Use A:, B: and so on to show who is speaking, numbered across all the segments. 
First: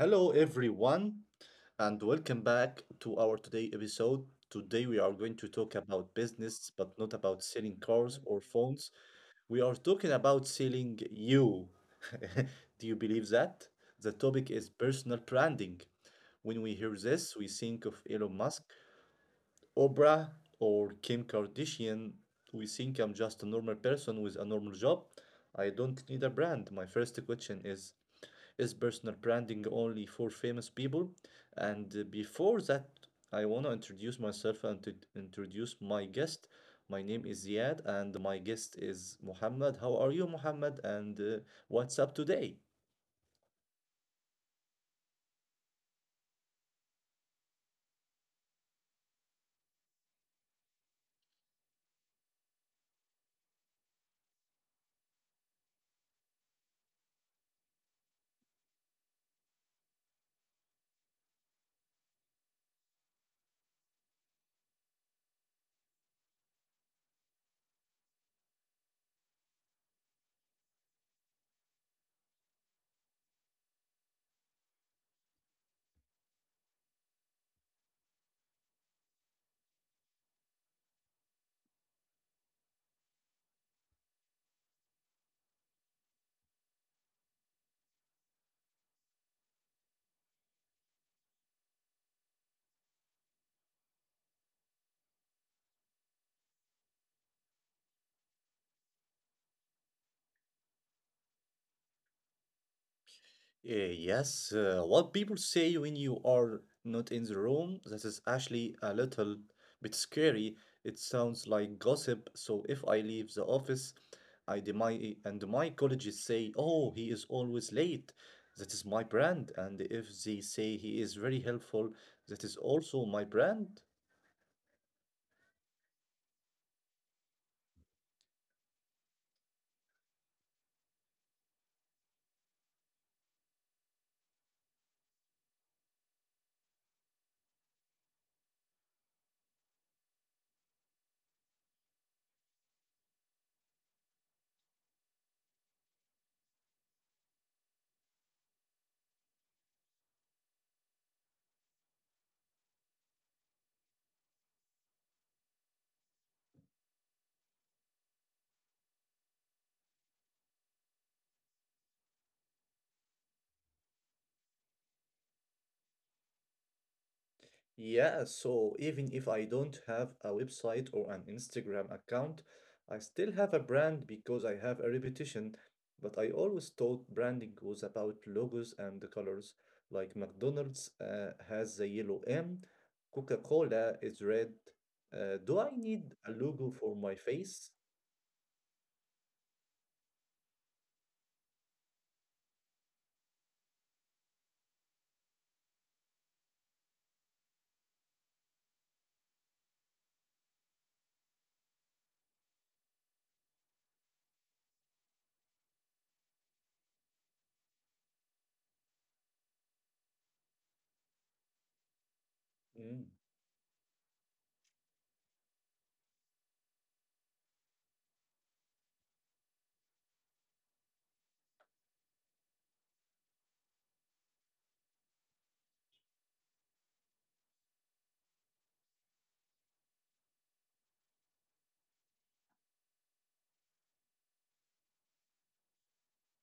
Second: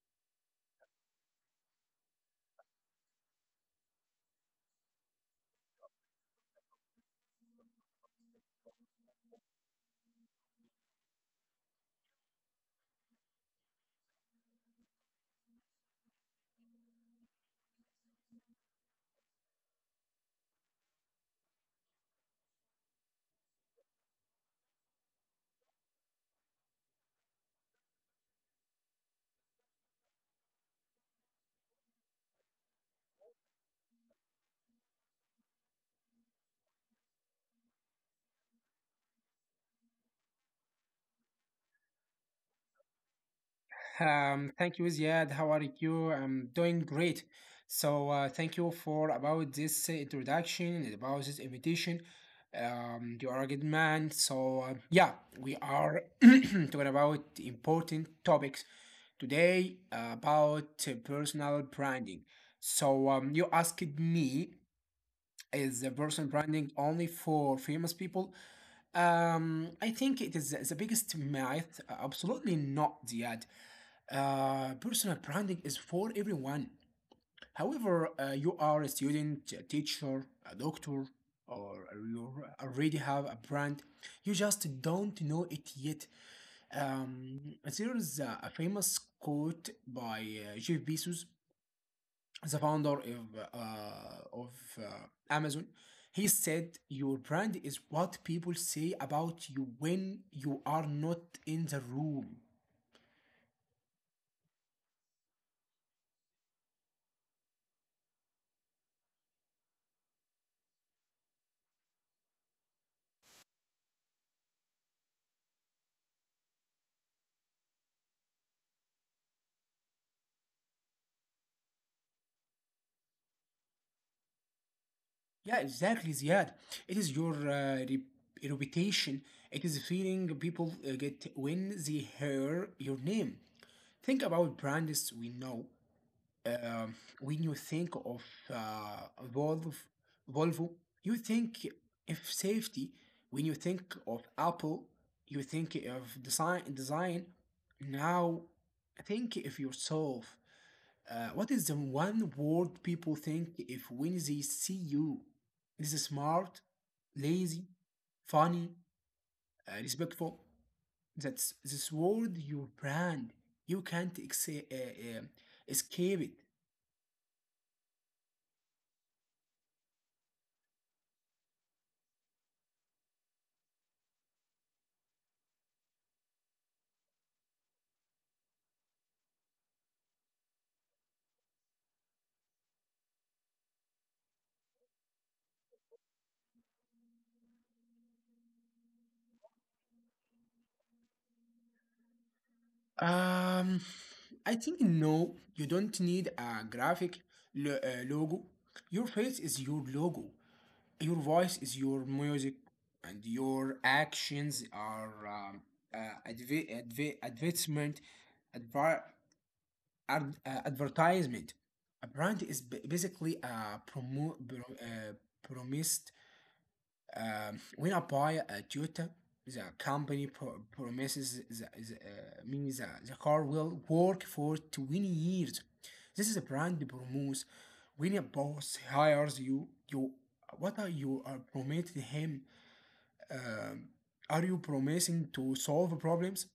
A: Hello, everyone, and welcome back to our today episode. Today, we are going to talk about business, but not about selling cars or phones. We are talking about selling you. Do you believe that? The topic is personal branding. When we hear this, we think of Elon Musk, Oprah, or Kim Kardashian. We think I'm just a normal person with a normal job. I don't need a brand. My first question is personal branding only for famous people? And Before that, I want to introduce myself and to introduce my guest. My name is Ziad, and my guest is Muhammad. How are you, Muhammad? And What's up today?
B: Thank you, Ziad. How are you? I'm doing great. Thank you for about this introduction and about this invitation. You are a good man. So, we are talking about important topics today about personal branding. So, you asked me, is the personal branding only for famous people? I think it is the biggest myth. Absolutely not, Ziad. Personal branding is for everyone. However, you are a student, a teacher, a doctor, or you already have a brand. You just don't know it yet. There is a famous quote by Jeff Bezos, the founder of, uh, of uh, Amazon. He said, "Your brand is what people say about you when you are not in the room."
A: Yes, what people say when you are not in the room, that is actually a little bit scary. It sounds like gossip. So if I leave the office, my and my colleagues say, "Oh, he is always late." That is my brand. And if they say he is very helpful, that is also my brand.
B: Yeah, exactly, Ziad. It is your reputation. It is the feeling people get when they hear your name. Think about brands we know. Um, when you think of uh, Volvo, Volvo, you think of safety. When you think of Apple, you think of design. Design. Now, think of yourself. What is the one word people think if when they see you? Is it smart, lazy, funny, respectful? That's this word your brand. You can't escape it.
A: Yeah, so even if I don't have a website or an Instagram account, I still have a brand because I have a reputation. But I always thought branding was about logos and the colors. Like McDonald's has the yellow M, Coca-Cola is red. Do I need a logo for my face?
B: Um, I think no, you don't need a graphic logo. Your face is your logo. Your voice is your music, and your actions are uh, adv- adv- advertisement, adver- advertisement. A brand is
A: Mm.
B: basically a promised when I buy a Toyota, the company promises me the car will work for 20 years. This is a brand promise. When a boss hires you, what are you are promising him? Um, are you promising to solve problems,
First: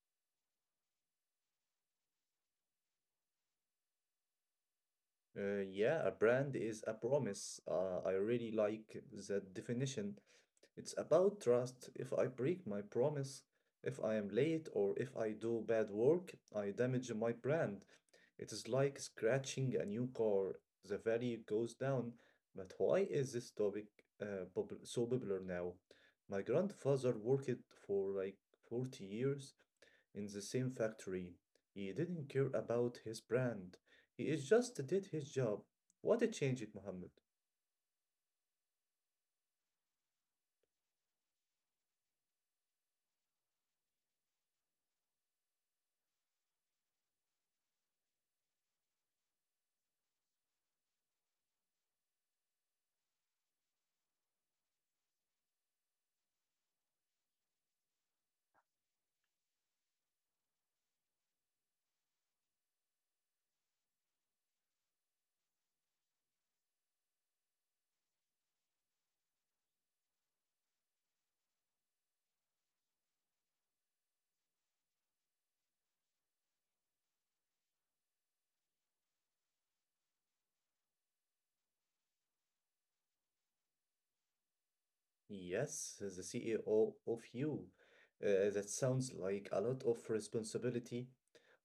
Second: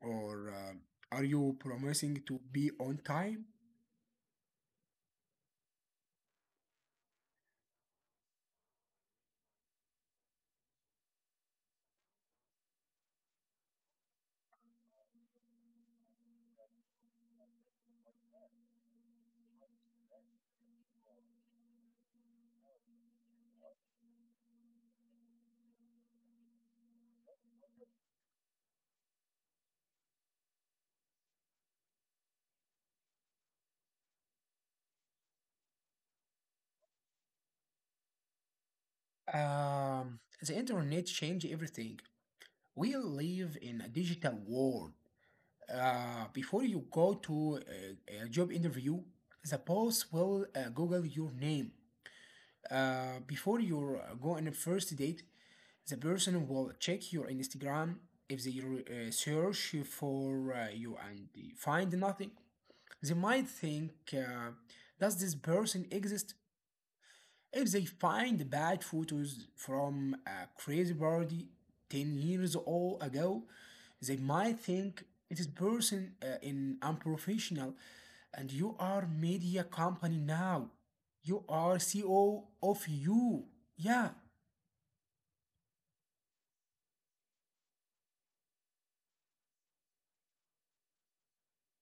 B: or are you promising to be on time?
A: Yeah, a brand is a promise. I really like that definition. It's about trust. If I break my promise, if I am late, or if I do bad work, I damage my brand. It is like scratching a new car. The value goes down. But why is this topic so popular now? My grandfather worked for like 40 years in the same factory. He didn't care about his brand. He is just did his job. What a change it, Mohammed.
B: Um, the internet changed everything. We live in a digital world. Before you go to a job interview, the boss will Google your name. Before you go on a first date, the person will check your Instagram. If they search for you and they find nothing, they might think, does this person exist? If they find bad photos from a crazy party 10 years old ago, they might think this person is unprofessional and you are media company now. You are CEO of you. Yeah.
A: Yes, as the CEO of you. That sounds like a lot of responsibility.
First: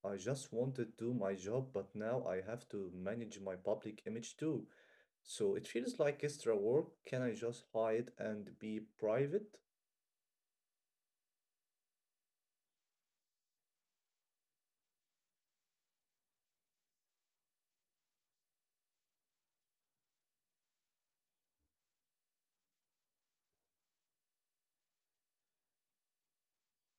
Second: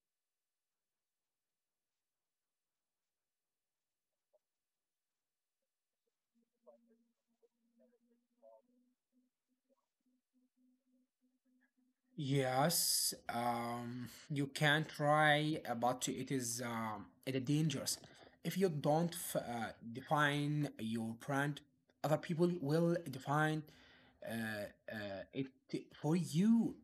A: I just wanted to do my job, but now I have to manage my public image too. So it feels like extra work. Can I just hide and be private?
B: Yes, you can try, but it is dangerous. If you don't define your brand, other people will define uh, uh, it for you.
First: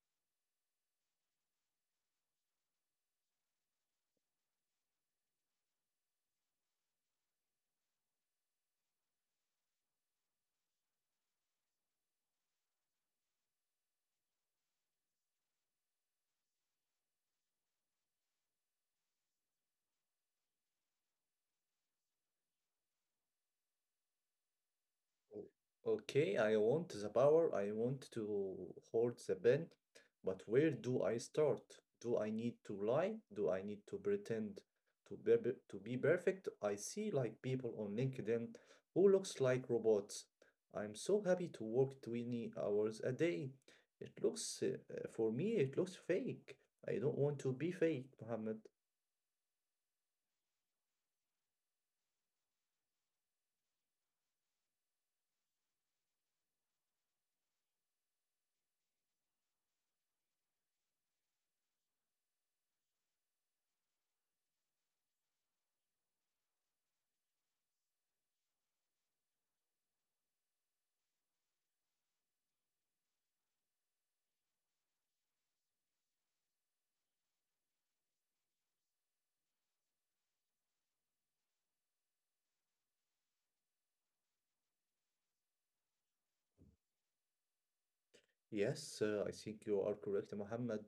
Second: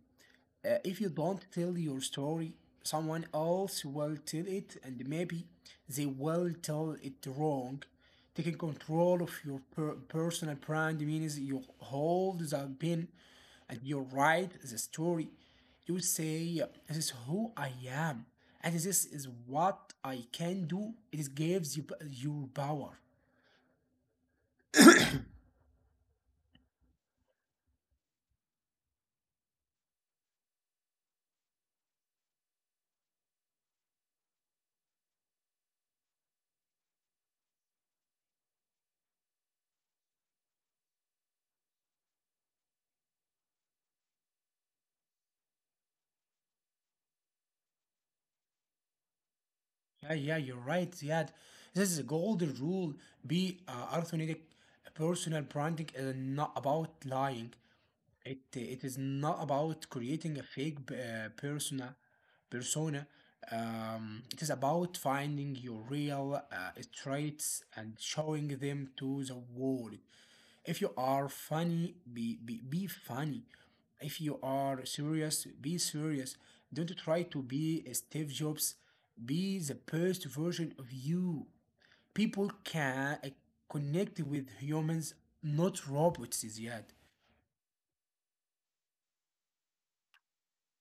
B: If you don't tell your story, someone else will tell it, and maybe they will tell it wrong. Taking control of your personal brand means you hold the pen and you write the story. You say, "This is who I am, and this is what I can do." It gives you your power.
A: Okay, I want the power, I want to hold the pen, but where do I start? Do I need to lie? Do I need to pretend to be perfect? I see like people on LinkedIn who looks like robots. I'm so happy to work 20 hours a day. It looks, for me, it looks fake. I don't want to be fake, Mohammed.
B: Yeah, you're right, Ziad. This is a golden rule. Be authentic. Personal branding is not about lying. It is not about creating a fake persona. Persona. It is about finding your real traits and showing them to the world. If you are funny, be funny. If you are serious, be serious. Don't try to be a Steve Jobs. Be the best version of you. People can connect with humans, not robots, Ziad.
A: Yes, I think you are correct, Mohammed.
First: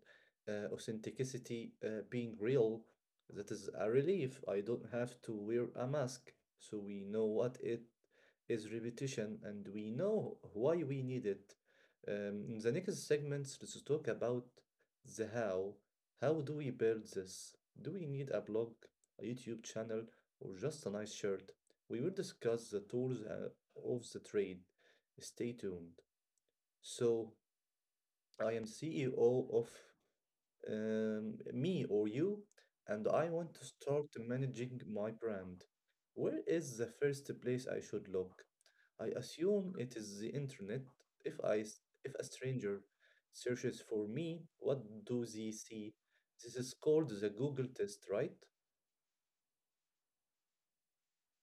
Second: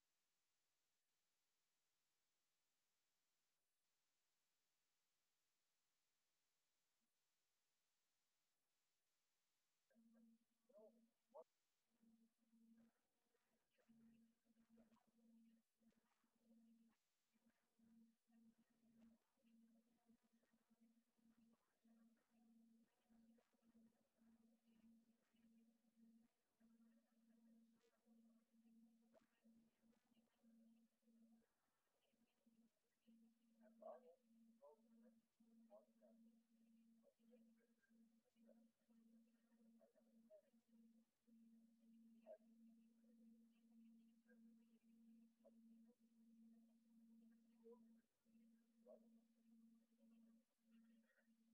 A: Authenticity, being real, that is a relief. I don't have to wear a mask. So we know what it is repetition and we know why we need it. In the next segments, let's talk about the how. How do we build this? Do we need a blog, a YouTube channel, or just a nice shirt? We will discuss the tools of the trade. Stay tuned. So, I am CEO of me or you, and I want to start managing my brand. Where is the first place I should look? I assume it is the internet. If I s- If a stranger searches for me, what do they see? This is called the Google test, right?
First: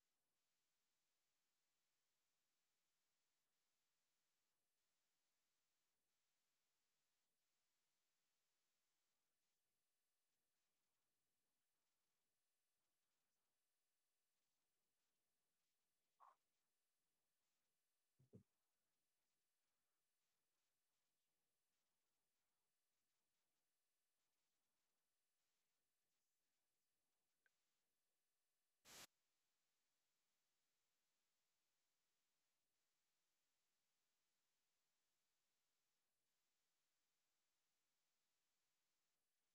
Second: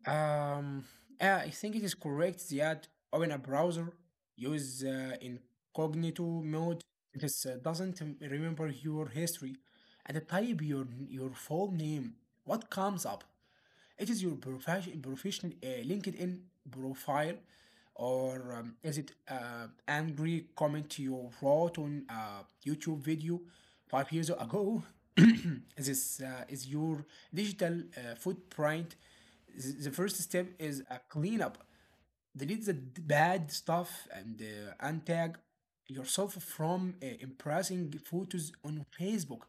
B: Um, yeah, I think it is correct, Ziad. Open a browser, use incognito mode. This doesn't remember your history and type your full name. What comes up? It is your professional LinkedIn profile, or is it angry comment you wrote on a YouTube video 5 years ago? Is your digital footprint? The first step is a cleanup. Delete the bad stuff and untag yourself from impressing photos on Facebook.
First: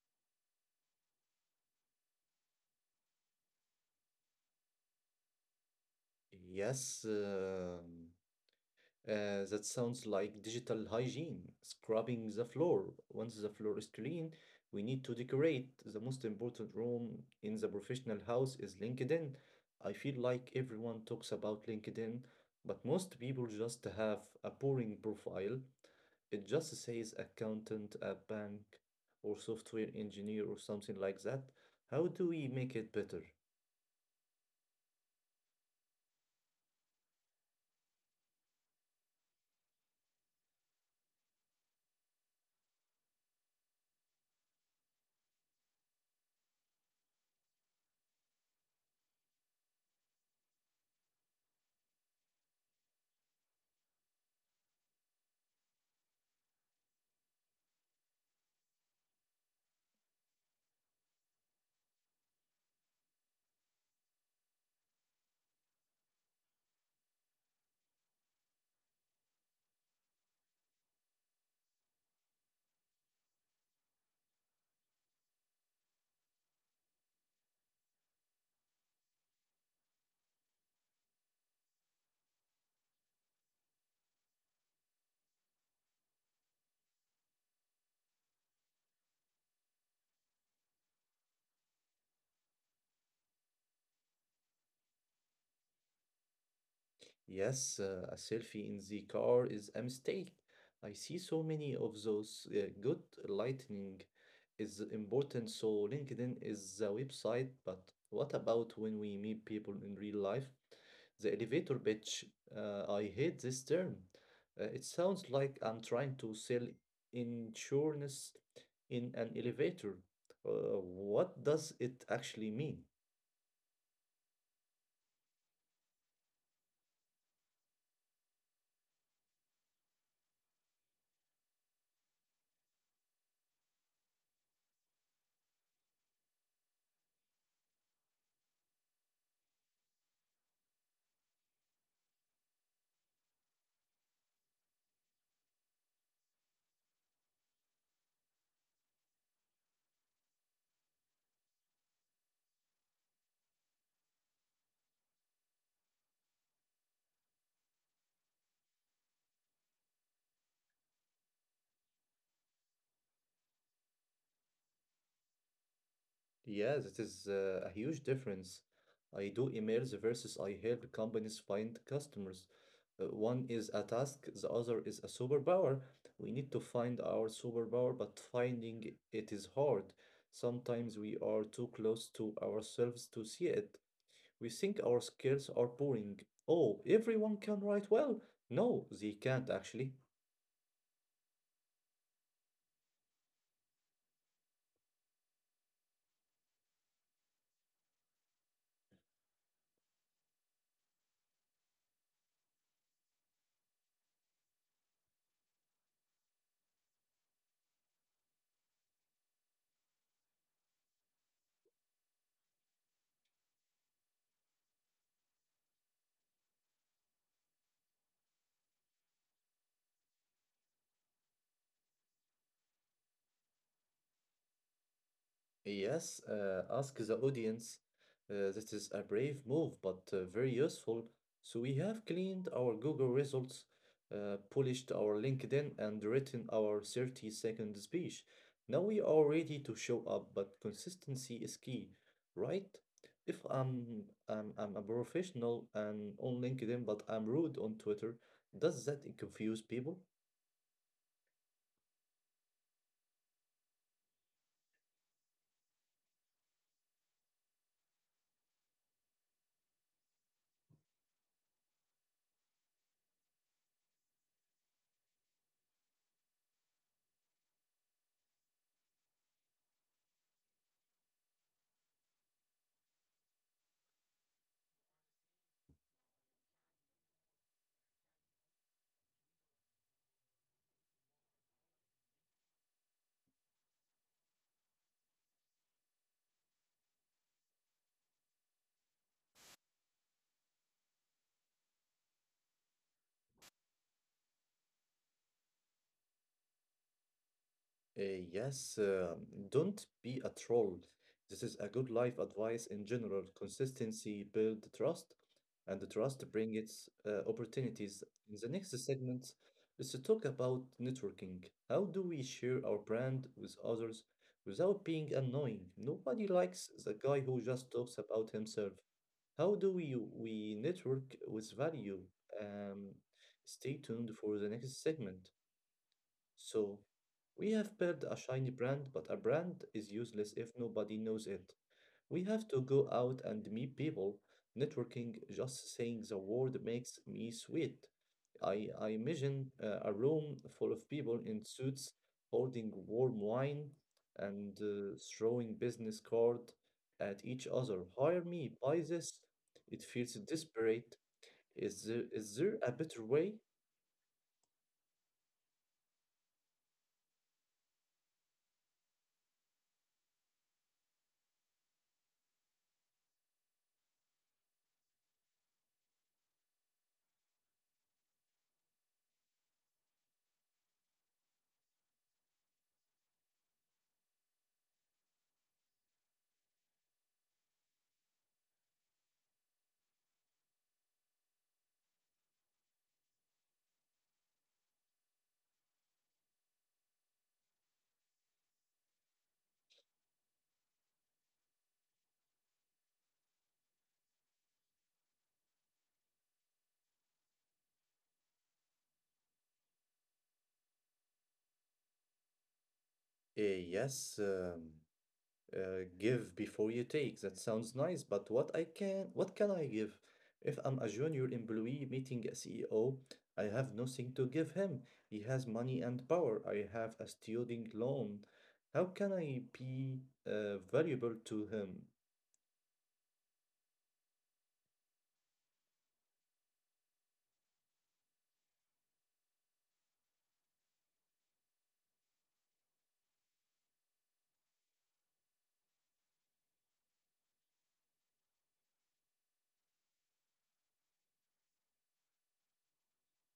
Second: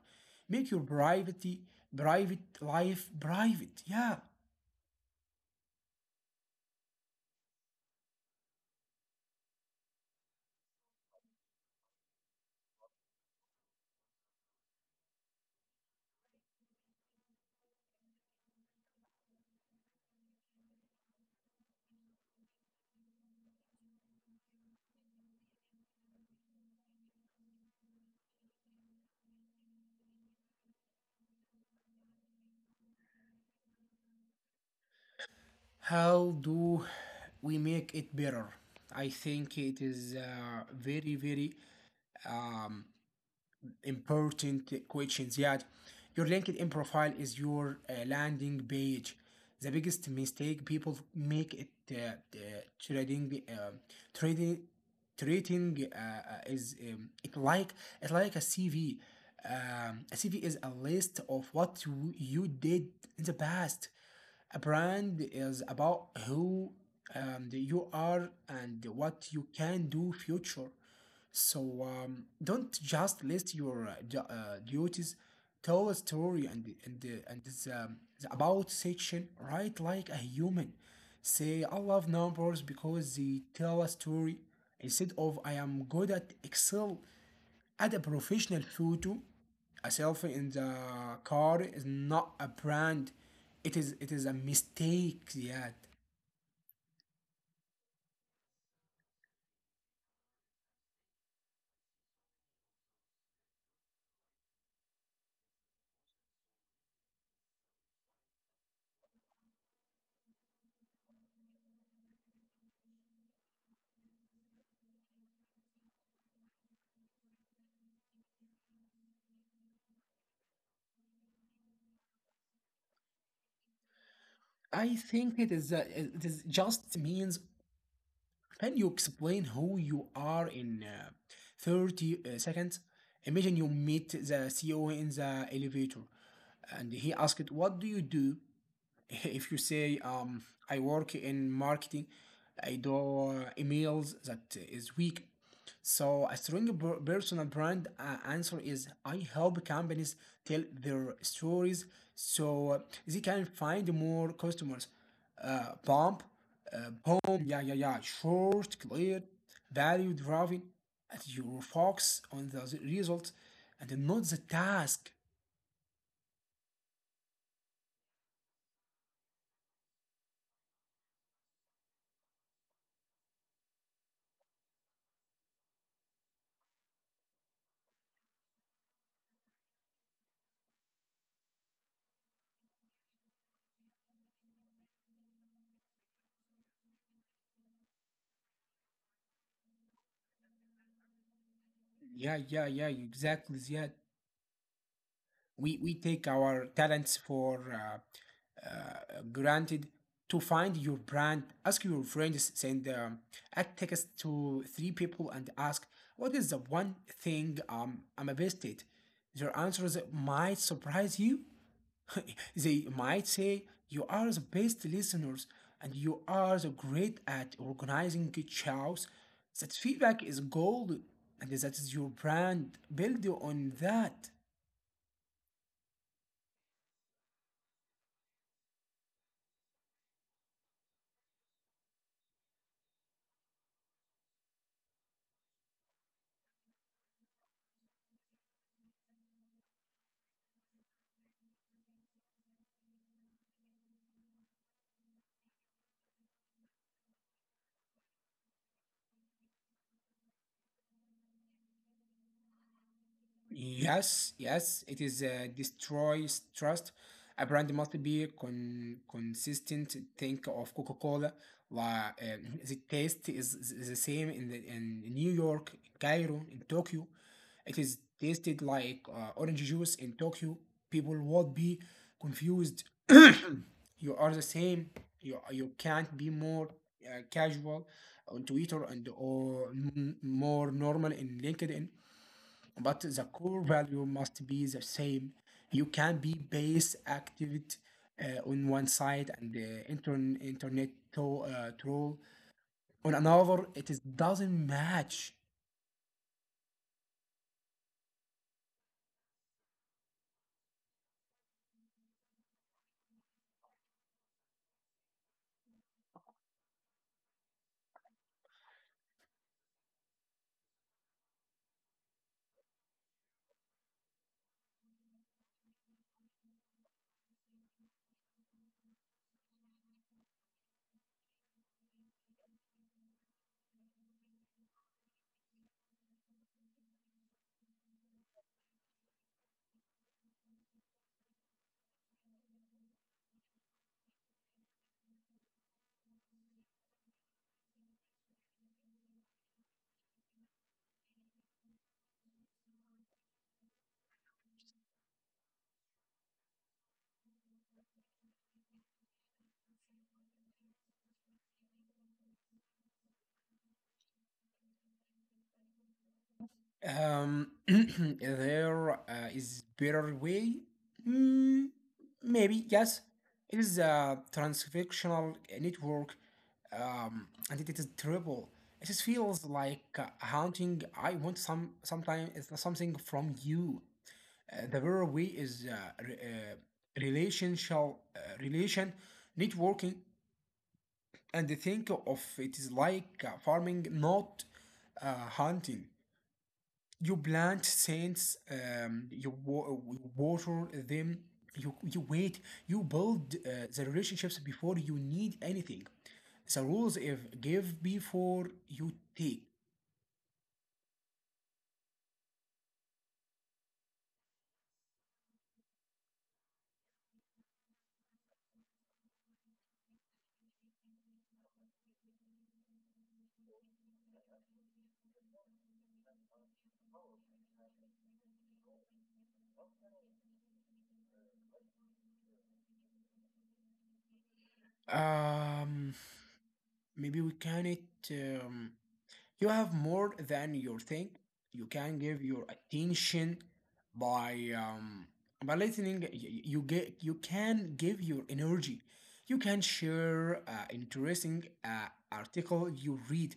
B: Make your privacy private life private. Yeah.
A: Yes. That sounds like digital hygiene, scrubbing the floor. Once the floor is clean, we need to decorate. The most important room in the professional house is LinkedIn. I feel like everyone talks about LinkedIn, but most people just have a boring profile. It just says accountant, a bank, or software engineer, or something like that. How do we make it better?
B: How do we make it better? I think it is very, very um, important questions yet. Your LinkedIn profile is your landing page. The biggest mistake people make it trading trading trading is it like it's like a CV. A CV is a list of what you did in the past. A brand is about who you are and what you can do future. So, don't just list your duties. Tell a story. And the- and the, and this, um, the about section. Write like a human. Say, "I love numbers because they tell a story," instead of, "I am good at Excel." Add a professional photo. A selfie in the car is not a brand. It is a mistake. Yet
A: Yes, a selfie in the car is a mistake. I see so many of those. Good lighting is important, so LinkedIn is the website, but what about when we meet people in real life? The elevator pitch, I hate this term. It sounds like I'm trying to sell insurance in an elevator. What does it actually mean?
B: I think it is just means, can you explain who you are in 30 seconds? Imagine you meet the CEO in the elevator and he asked, "What do you do?" If you say, "I work in marketing, I do emails," that is weak. So a strong personal brand answer is, "I help companies tell their stories so they can find more customers." Pump, boom, yeah, yeah, yeah, Short, clear, value driving. And you focus on the result and not the task.
A: Yes, it is a huge difference. I do emails versus I help companies find customers. One is a task, the other is a superpower. We need to find our superpower, but finding it is hard. Sometimes we are too close to ourselves to see it. We think our skills are boring. Oh, everyone can write well. No, they can't actually.
B: Yeah, exactly. Yeah. We take our talents for granted. To find your brand, ask your friends. Send a text to 3 people and ask, "What is the one thing I'm best at?" Their answers might surprise you. They might say, "You are the best listeners and you are the great at organizing chows." That feedback is gold and that is your brand. Build on that.
A: Yes, ask the audience. This is a brave move, but very useful. So we have cleaned our Google results, polished our LinkedIn, and written our 30-second speech. Now we are ready to show up, but consistency is key, right? If I'm, I'm a professional and on LinkedIn, but I'm rude on Twitter, does that confuse people?
B: Yes, it is destroys trust. A brand must be consistent. Think of Coca-Cola. La, uh, the taste is the same in New York, Cairo, in Tokyo. It is tasted like orange juice in Tokyo. People would be confused. You are the same. You can't be more casual on Twitter and or more normal in LinkedIn, but the core value must be the same. You can be base activity on one side and the internet troll on another. It is doesn't match.
A: Yes, don't be a troll. This is a good life advice in general. Consistency build trust, and the trust bring its opportunities. In the next segment, let's talk about networking. How do we share our brand with others without being annoying? Nobody likes the guy who just talks about himself. How do we network with value? Um, Stay tuned for the next segment. So, we have built a shiny brand, but a brand is useless if nobody knows it. We have to go out and meet people. Networking, just saying the word makes me sweat. I imagine a room full of people in suits holding warm wine and throwing business card at each other. Hire me, buy this. It feels desperate. Is there a better way?
B: There is better way. Mm, maybe yes. It is a transactional network, and it is terrible. It just feels like haunting. I want sometime it's something from you. The better way is re- uh, relation networking. And think of it is like farming, not hunting. You plant seeds, you water them. You wait. You build the relationships before you need anything. The rules, if give before you take.
A: Yes. Give before you take. That sounds nice, but what can I give? If I'm a junior employee meeting a CEO, I have nothing to give him. He has money and power. I have a student loan. How can I be valuable to him?
B: Um maybe we can it um, You have more than you think. You can give your attention by um, by listening. You get you can give your energy. You can share interesting article you read,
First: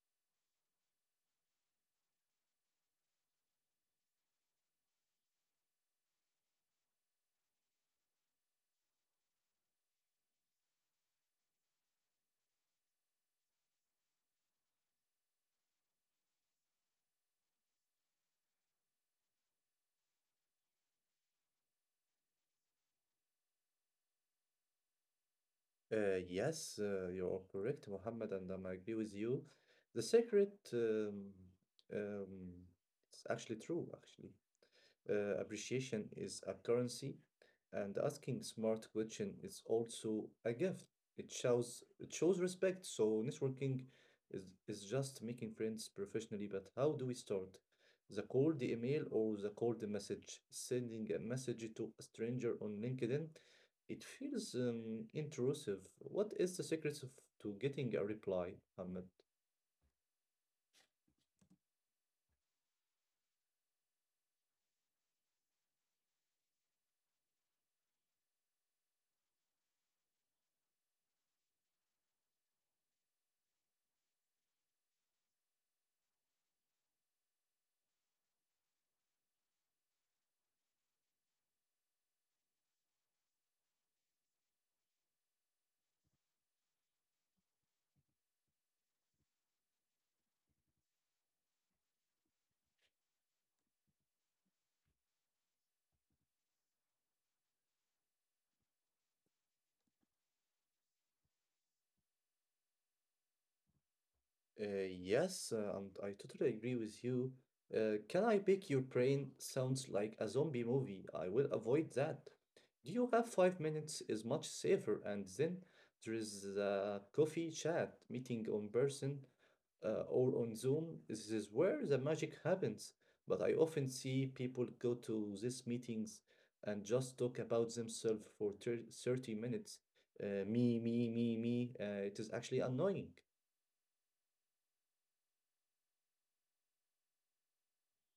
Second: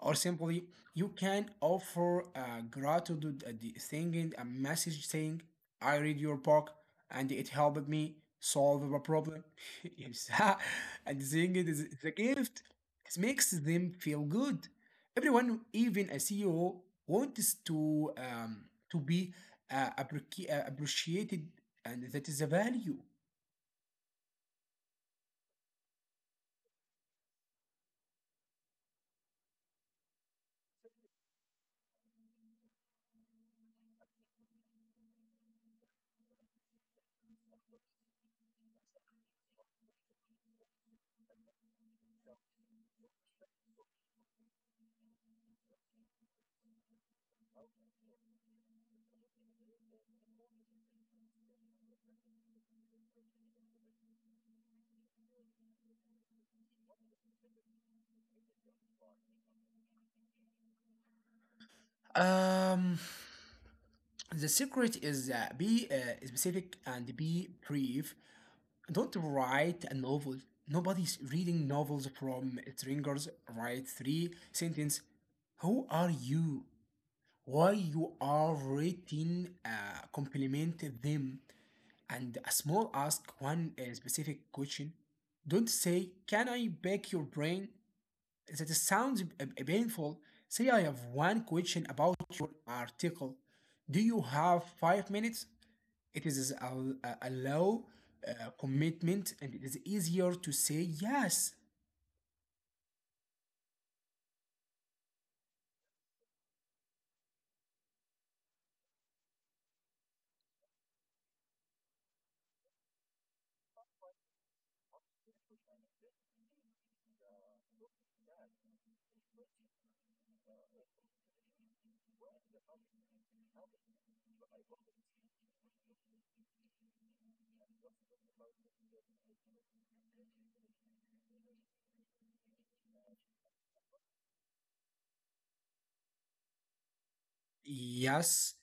B: or simply you can offer gratitude at the thinking a message saying, "I read your book and it helped me solve a problem." Yes, and saying it is a gift. It makes them feel good. Everyone, even a CEO, wants to be appreciated, and that is a value.
A: Yes, you are correct, Mohammed, and I agree with you. The secret, um, um, it's actually true, actually. Appreciation is a currency, and asking smart question is also a gift. It shows respect. So networking is is just making friends professionally, but how do we start? The cold email or the cold message? Sending a message to a stranger on LinkedIn, it feels intrusive. What is the secret of, to getting a reply, Ahmed?
B: Um, the secret is be specific and be brief. Don't write a novel. Nobody's reading novels from stringers. Write 3 sentence. Who are you? Why you are written? Compliment them. And a small ask, one specific question. Don't say, "Can I pick your brain?" That sounds painful. Say, "I have one question about your article. Do you have 5 minutes?" It is a low commitment and it is easier to say yes.
A: Yes, and I totally agree with you. Can I Pick Your Brain sounds like a zombie movie. I will avoid that. Do you have 5 minutes is much safer. And then there is the coffee chat meeting on person or on Zoom. This is where the magic happens. But I often see people go to these meetings and just talk about themselves for 30 minutes. Me, me, me, me. It is actually annoying.
B: Yes,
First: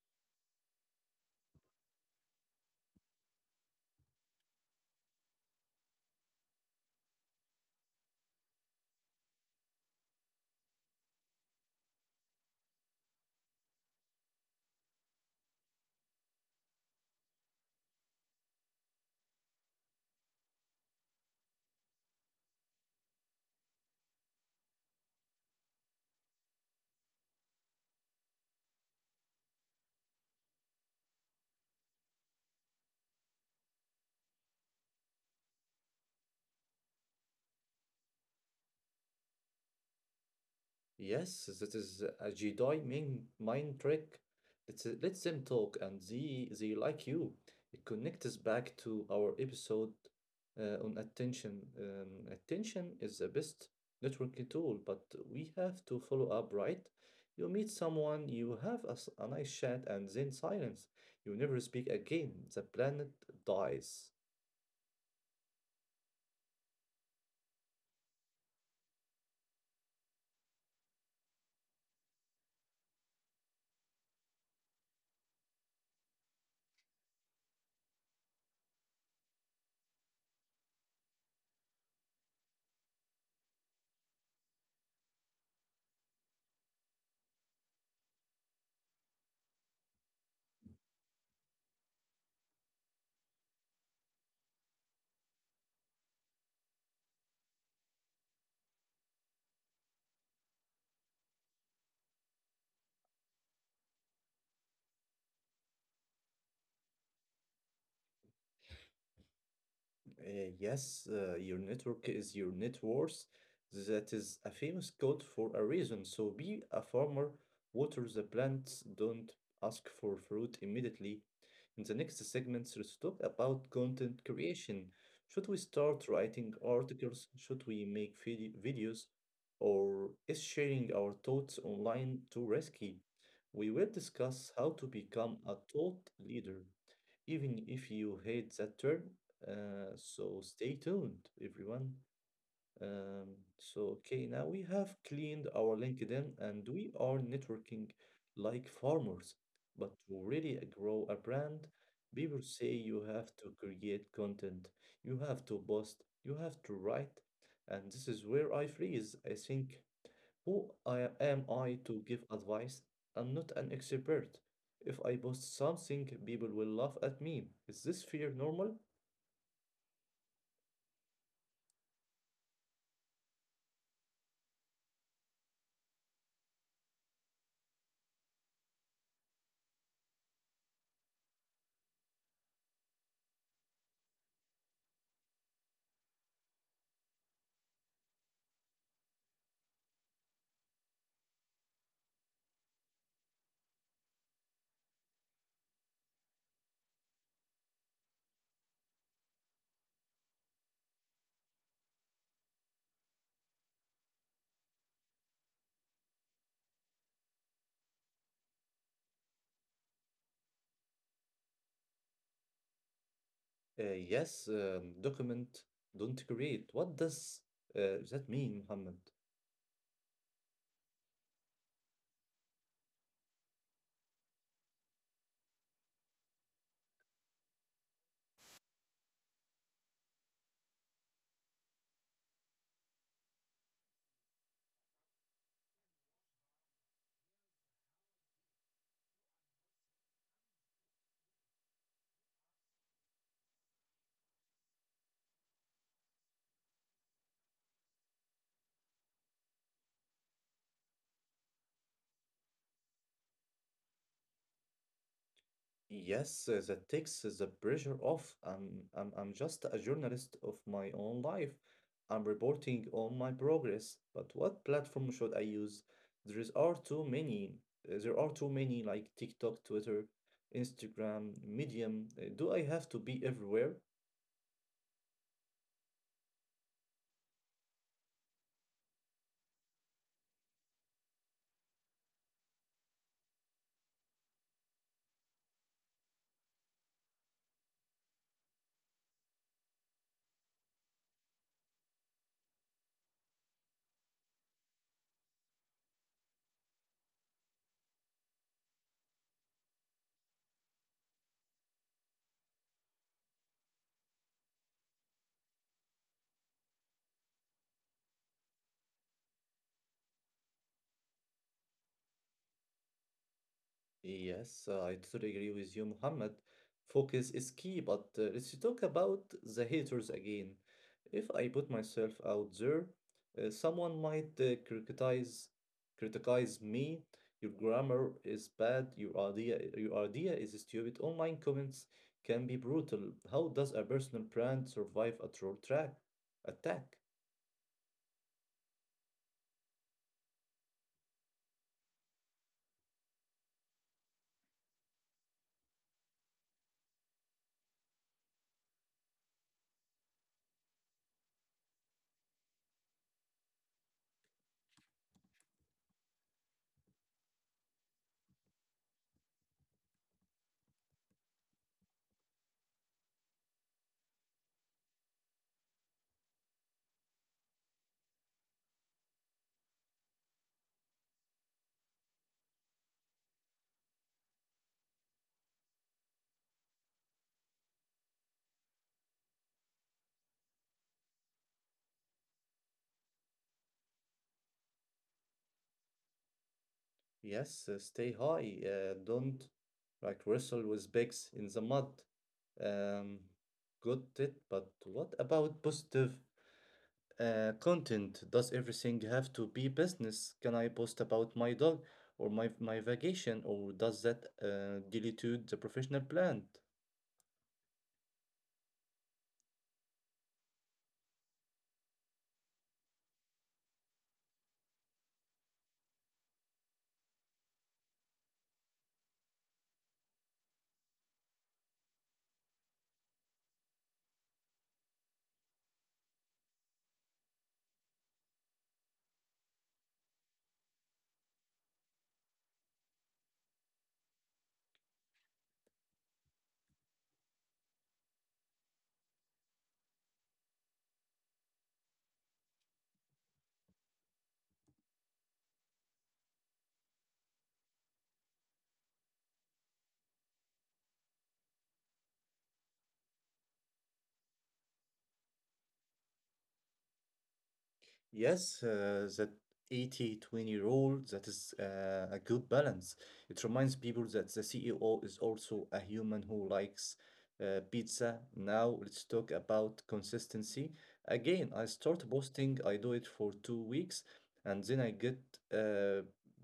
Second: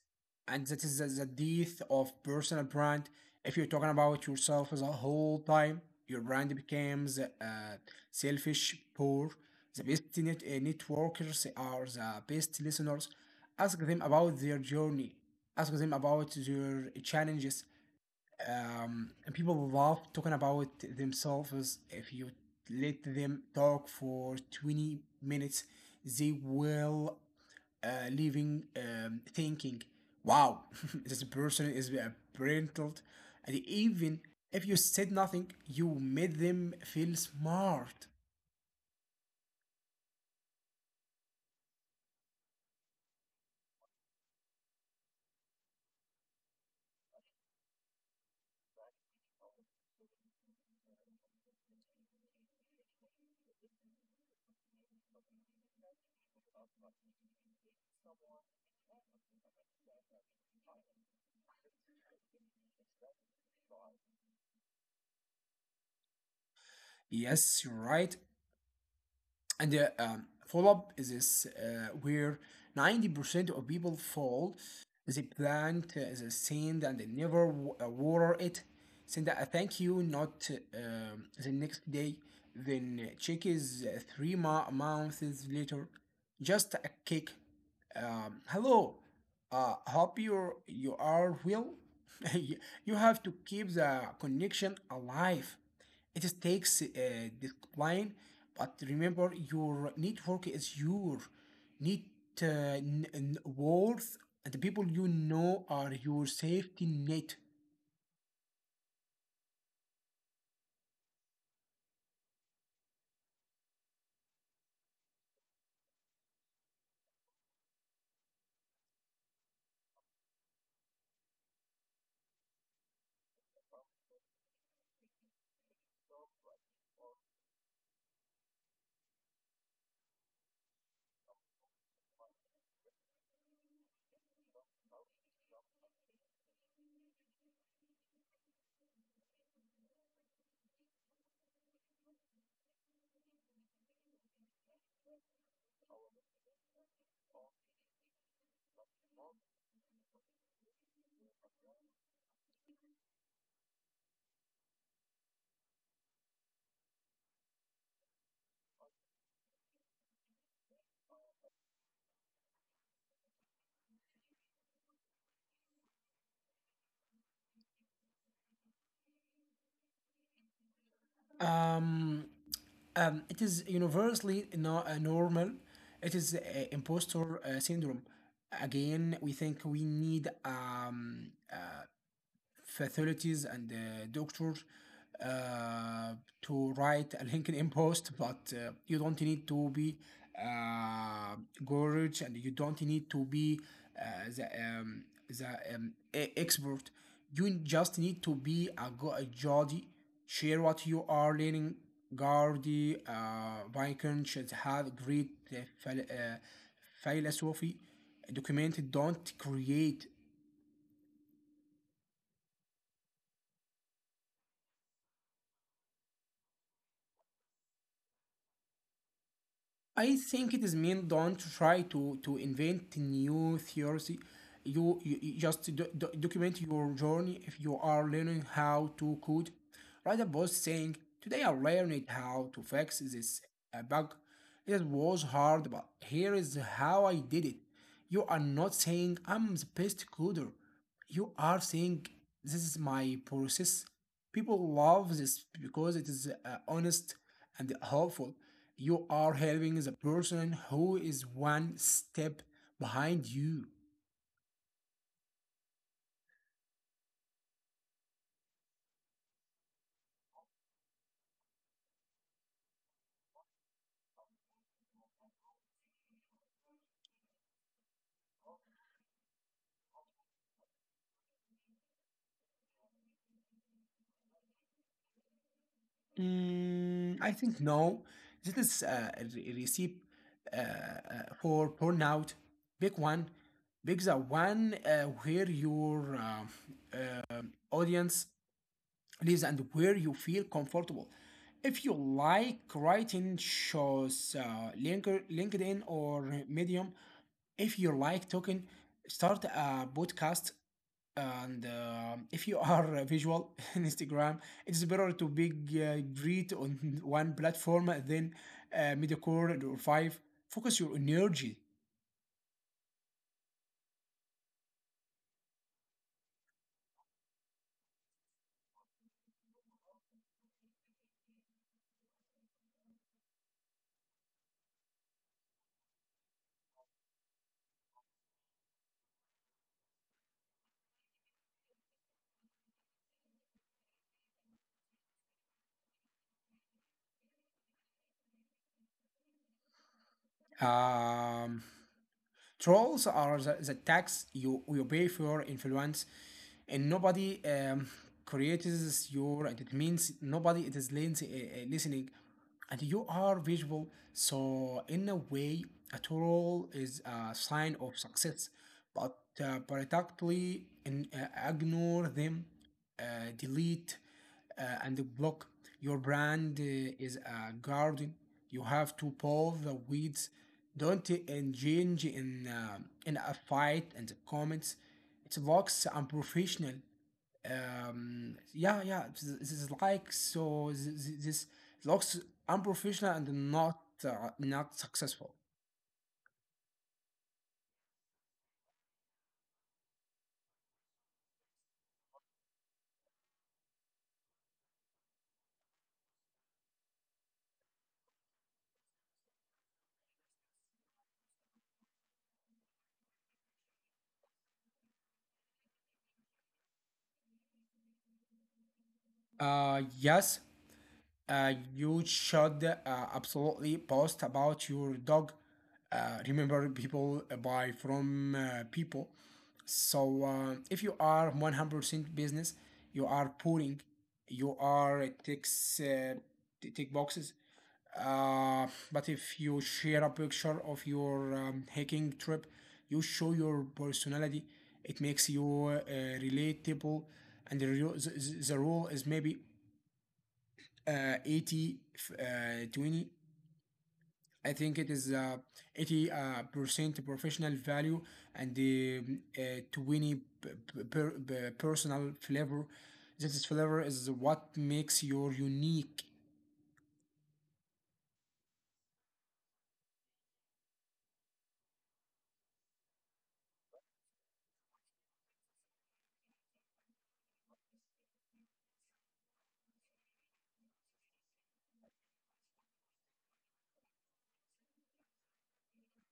B: and that is the death of personal brand. If you're talking about yourself the whole time, your brand becomes selfish, poor. The best networkers are the best listeners. Ask them about their journey. Ask them about their challenges, and people love talking about themselves. If you let them talk for 20 minutes, they will leaving thinking, wow, this person is a brilliant. And even if you said nothing, you made them feel smart.
A: Yes, that is a Jedi main mind trick. It Let's, let them talk and they like you. It connects us back to our episode on attention. Attention is the best networking tool, but we have to follow up, right? You meet someone, you have a nice chat, and then silence. You never speak again. The planet dies.
B: Yes, you're right. and the Follow-up is this where 90% of people fall. The plant is a sand and they never water it. Send a thank you note the next day, then check is three months later. Just a kick, hello, hope you are well. You have to keep the connection alive. It is takes discipline, but remember, your network is your net worth. And The people you know are your safety net.
A: Yes, your network is your net worth. That is a famous quote for a reason. So be a farmer, water the plants, don't ask for fruit immediately. In the next segments, let's talk about content creation. Should we start writing articles? Should we make videos? Or is sharing our thoughts online too risky? We will discuss how to become a thought leader even if you hate that term. So stay tuned, everyone. So, okay, now we have cleaned our LinkedIn and we are networking like farmers. But to really grow a brand, people say you have to create content, you have to post, you have to write. And this is where I freeze. I think am I to give advice? I'm not an expert. If I post something, people will laugh at me. Is this fear normal?
B: Um, it is universally no, normal. It is imposter syndrome. Again, we think we need facilities and the doctors uh, to write a LinkedIn post, but you don't need to be uh, gorge, and you don't need to be uh, the um, expert. You just need to be a Jody, share what you are learning. Gardy, Viking should have great philosophy documented. Don't create.
A: Yes, document, don't create. What does that mean, Muhammad?
B: I think it is mean don't try to invent new theory. You just document your journey. If you are learning how to code, write a post saying, "Today I learned how to fix this bug. It was hard, but here is how I did it." You are not saying I'm the best coder, you are saying this is my process. People love this because it is honest and helpful. You are helping the person who is one step behind you.
A: Yes, that takes the pressure off. I'm just a journalist of my own life. I'm reporting on my progress. But what platform should I use? There is are too many. There are too many like TikTok, Twitter, Instagram, Medium. Do I have to be everywhere?
B: Mm, I think no, this is a recipe for burnout. Big one, big the one where your audience leaves and where you feel comfortable. If you like writing shows, LinkedIn or Medium, if you like talking, start a podcast. And if you are visual, Instagram. It's better to be great on one platform than mediocre or five. Focus your energy.
A: Yes, I totally agree with you, Muhammad. Focus is key, but let's talk about the haters again. If I put myself out there, someone might criticize me. Your grammar is bad. Your idea is stupid. Online comments can be brutal. How does a personal brand survive a troll track attack?
B: um, Trolls are the tax you pay for your influence, and nobody creates your. And It means nobody it is listening, and you are visual. So in a way, a troll is a sign of success, but practically ignore them, delete and the block. Your brand is a garden. You have to pull the weeds. Don't engage in a fight and the comments. It looks unprofessional. Yeah, yeah. This is like This looks unprofessional and not not successful.
A: Yes, stay high. Don't like wrestle with bigs in the mud. Um, Good tip. But what about positive content? Does everything have to be business? Can I post about my dog or my vacation, or does that dilute the professional brand?
B: Yes. You should absolutely post about your dog. Remember, people buy from people. So if you are 100% business, you are pouring, you are ticks, tick boxes. But if you share a picture of your hiking trip, you show your personality. It makes you relatable, and the, real, the rule is maybe 80 20. I think it is 80 percent professional value and 20 per- uh, personal flavor. This flavor is what makes your unique.
A: Yes, that 80-20 rule, that is a good balance. It reminds people that the CEO is also a human who likes pizza. Now let's talk about consistency. Again, I start posting, I do it for 2 weeks, and then I get uh,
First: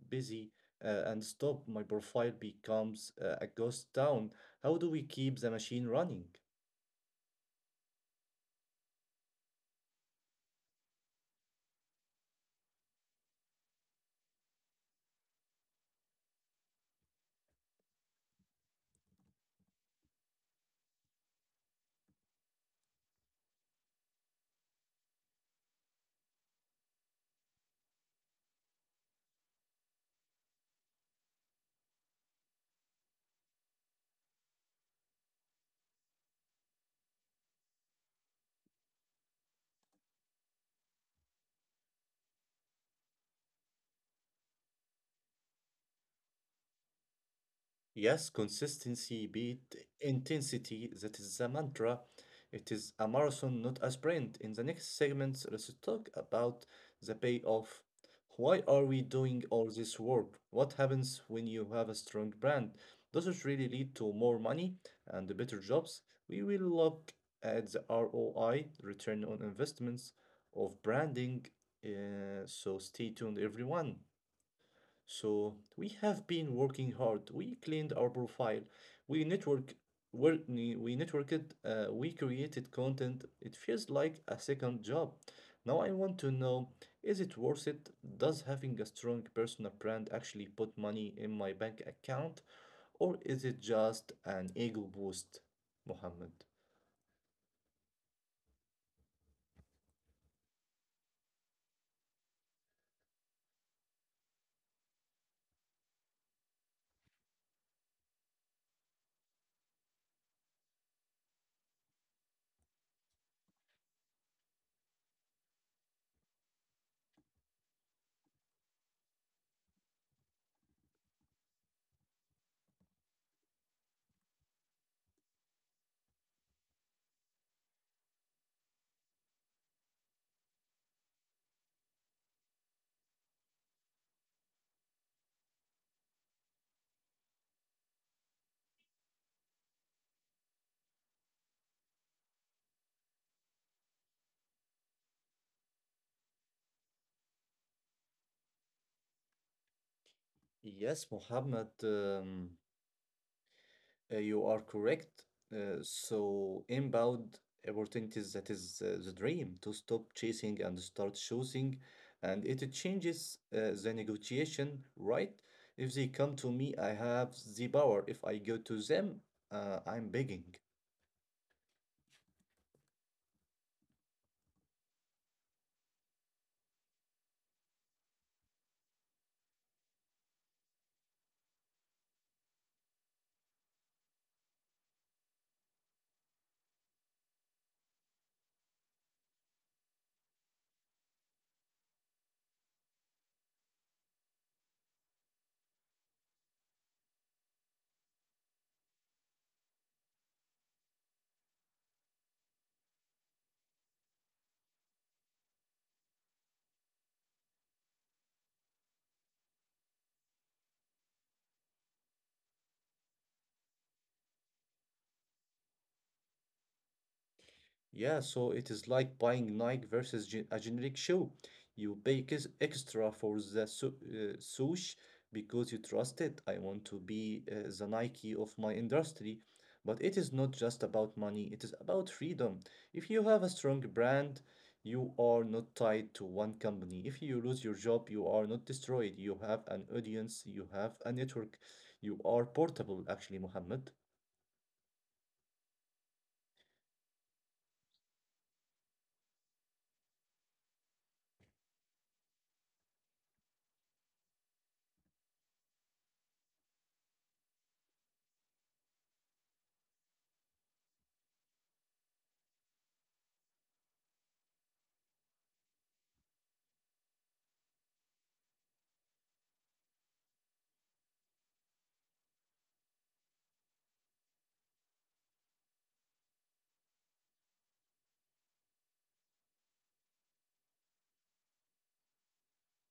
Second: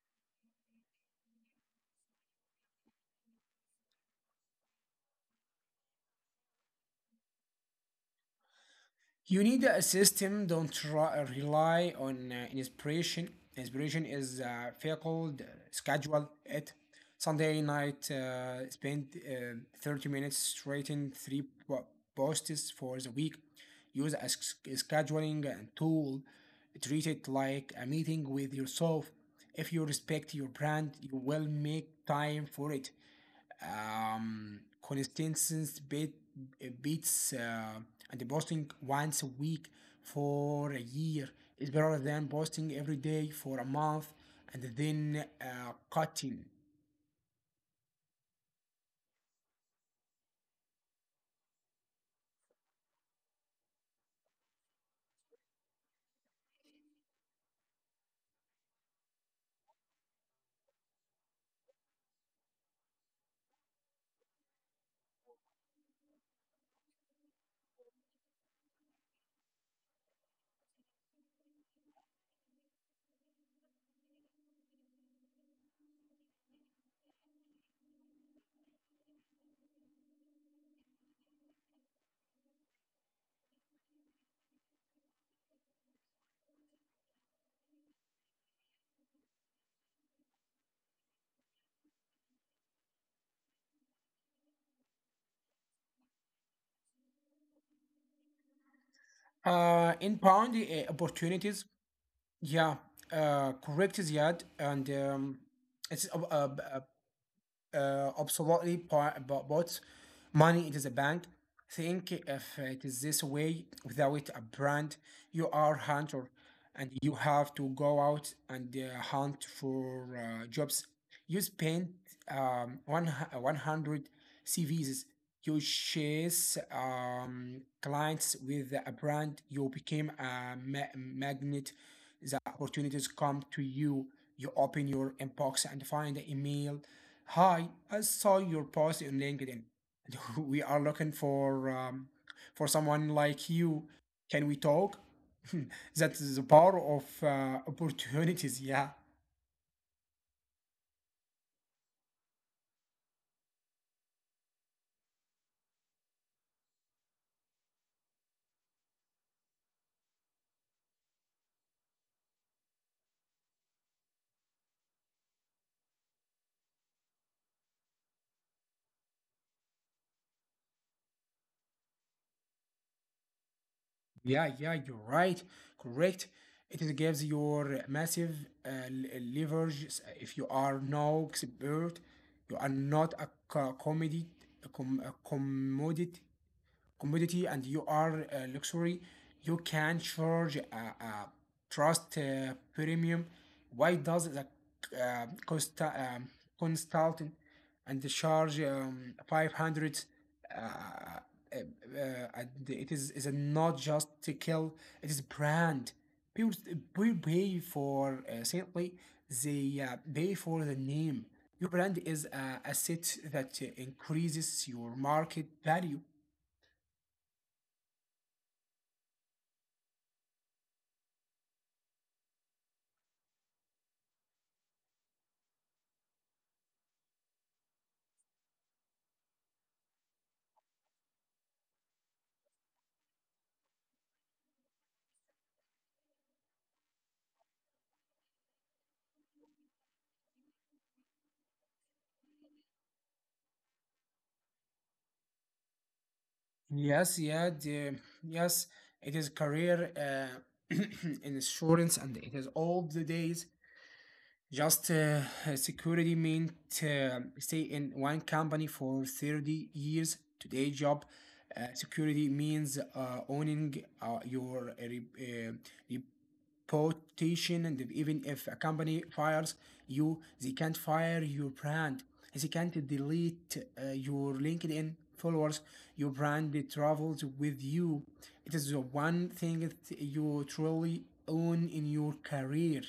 A: busy and stop. My profile becomes a ghost town. How do we keep the machine running?
B: You need a system. Don't try, rely on inspiration. Inspiration is fickle. Schedule it. Sunday night, spend 30 minutes writing three posts for the week. Use a scheduling tool. Treat it like a meeting with yourself. If you respect your brand, you will make time for it. Constance beats and posting once a week for a year is better than posting every day for a month and then cutting.
A: Yes, consistency beat intensity. That is the mantra. It is a marathon, not a sprint. In the next segments, let's talk about the payoff. Why are we doing all this work? What happens when you have a strong brand? Does it really lead to more money and better jobs? We will look at the ROI, return on investments of branding. So stay tuned, everyone. So we have been working hard. We cleaned our profile. We network, we networked. We created content. It feels like a second job. Now I want to know, is it worth it? Does having a strong personal brand actually put money in my bank account, or is it just an ego boost, Mohammed?
B: Inbound opportunities, yeah, correct Ziad, and it's absolutely, but money it is a bank. Think if it is this way: without a brand you are hunter and you have to go out and hunt for jobs. You spend 100 cvs. You chase clients. With a brand you became a magnet. The opportunities come to you. You open your inbox and find the email. Hi, I saw your post on LinkedIn. We are looking for someone like you. Can we talk? That's the power of opportunities. Yeah,
A: Yes, Mohammed. You are correct. So inbound opportunities, that is the dream to stop chasing and start choosing. And it changes the negotiation, right? If they come to me, I have the power. If I go to them, I'm begging.
B: yeah, yeah. You're right. Correct. It gives your massive leverage. If you are no expert, you are not a co- comedy, a, com- a commodity commodity, and you are luxury. You can charge a trust premium. Why does the cost consultant and charge 500 uh, uh, uh, and it is not just to kill. It is brand. people People pay for simply, they pay for the name. Your brand is a asset that increases your market value.
A: Yeah, so it is like buying Nike versus a generic shoe. You pay extra for the swoosh because you trust it. I want to be the Nike of my industry. But it is not just about money, it is about freedom. If you have a strong brand, you are not tied to one company. If you lose your job, you are not destroyed. You have an audience, you have a network, you are portable, actually, Mohammed.
B: Yes, yeah, the, yes, it is career in insurance and it is all the days just security meant stay in one company for 30 years. Today job security means owning your rep- uh, reputation, and even if a company fires you, they can't fire your brand. They can't delete your LinkedIn followers. Your brand travels with you. It is the one thing that you truly own in your career.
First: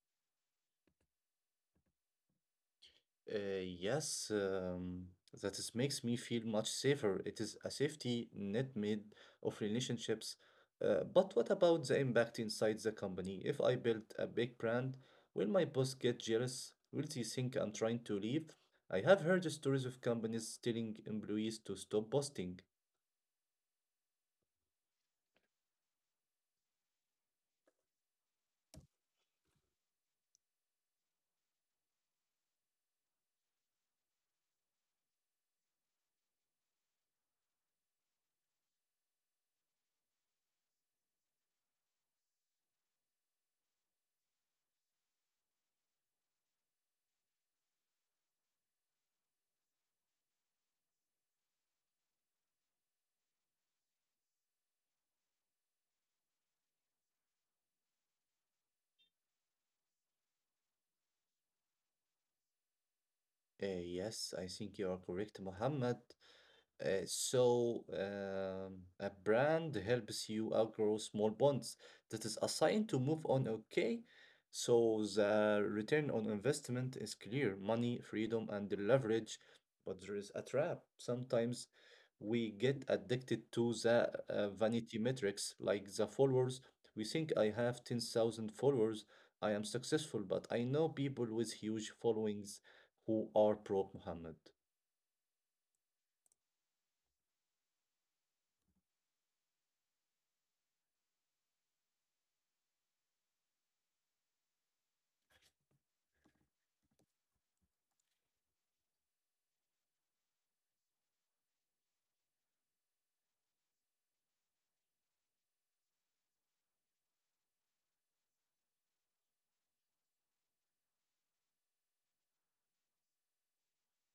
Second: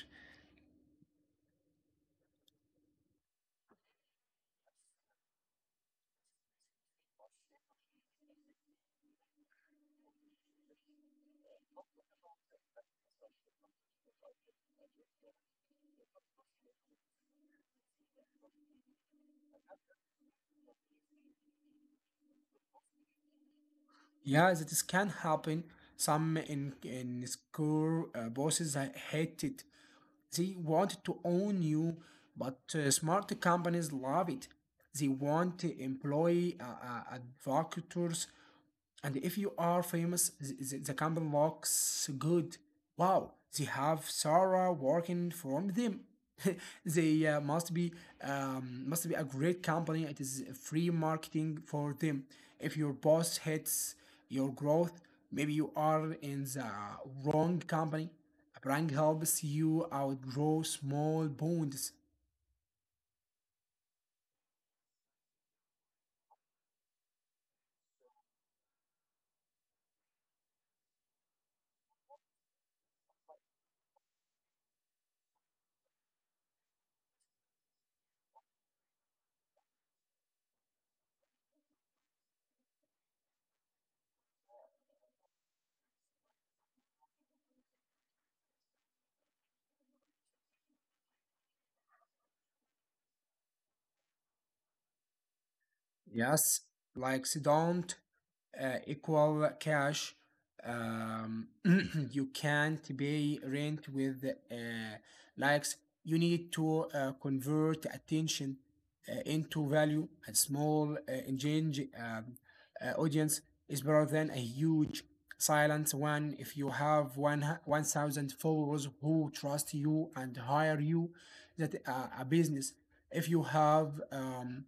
A: Yes, that is makes me feel much safer. It is a safety net made of relationships. But what about the impact inside the company? If I build a big brand, will my boss get jealous? Will he think I'm trying to leave? I have heard stories of companies telling employees to stop posting.
B: Yeah, that is can happen. Some in school bosses I hate it. They want to own you, but smart companies love it. They want to employ advocates, and if you are famous, the company looks good. Wow, they have Sarah working for them. They must be a great company. It is free marketing for them. If your boss hates your growth, maybe you are in the wrong company. A brand helps you outgrow small bonds.
A: Yes, I think you are correct, Mohammed. A brand helps you outgrow small bonds. That is a sign to move on, okay? So, the return on investment is clear money, freedom, and the leverage. But there is a trap. Sometimes we get addicted to the vanity metrics, like the followers. We think I have 10,000 followers, I am successful, but I know people with huge followings who are broke, Muhammad.
B: Yes, like don't equal cash. Um, you can't pay rent with likes. You need to convert attention into value. A small engaged audience is better than a huge silent one. If you have one 1,000 followers who trust you and hire you, that a business. If you have um,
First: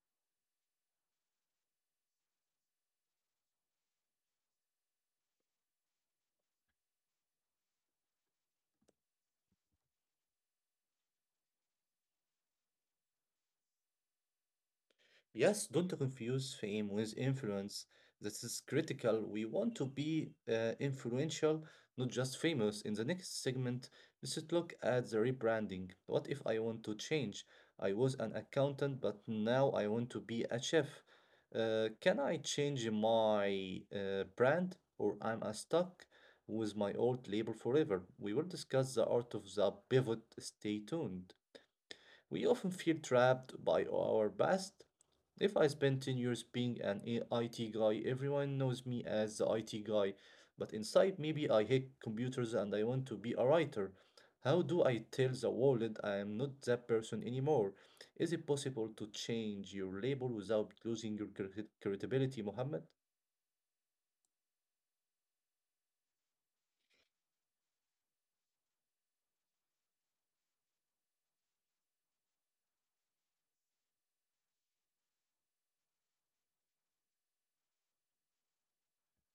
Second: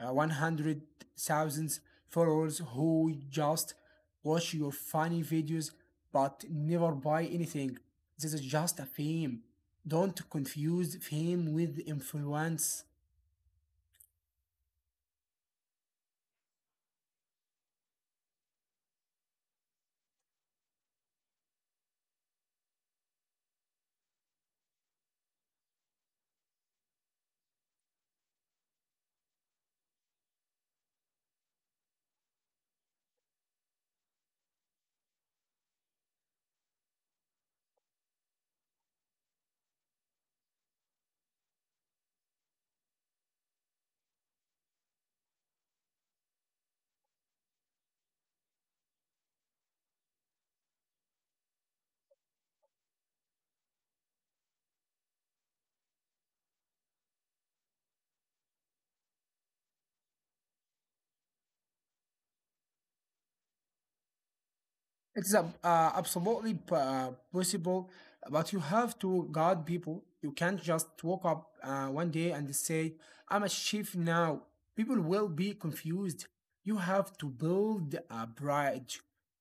B: uh, 100,000 followers who just watch your funny videos but never buy anything, this is just a fame. Don't confuse fame with influence.
A: Yes, don't confuse fame with influence. This is critical. We want to be influential, not just famous. In the next segment, let's look at the rebranding. What if I want to change? I was an accountant, but now I want to be a chef. Can I change my brand or am I stuck with my old label forever? We will discuss the art of the pivot. Stay tuned. We often feel trapped by our past. If I spend 10 years being an IT guy, everyone knows me as the IT guy, but inside maybe I hate computers and I want to be a writer. How do I tell the world I am not that person anymore? Is it possible to change your label without losing your credibility, Mohammed?
B: It's absolutely possible, but you have to guard people. You can't just walk up one day and say, I'm a chef now. People will be confused. You have to build a bridge.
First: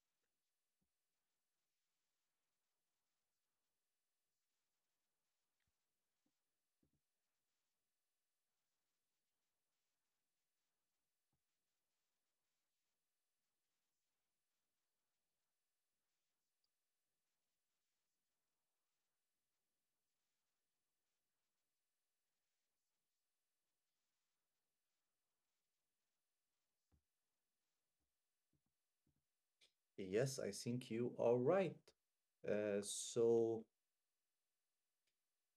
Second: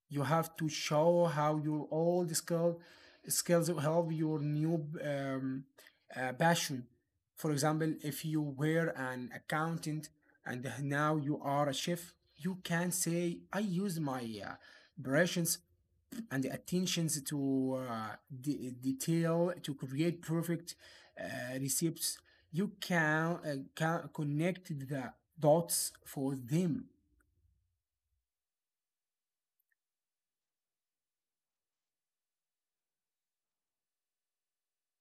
B: You have to show how your old skill skills will help your new passion. For example, if you were an accountant and now you are a chef, you can say, I use my uh, operations and the attentions to detail to create perfect uh, receipts. You can connect the dots for them.
A: Yes, I think you are right. Uh, so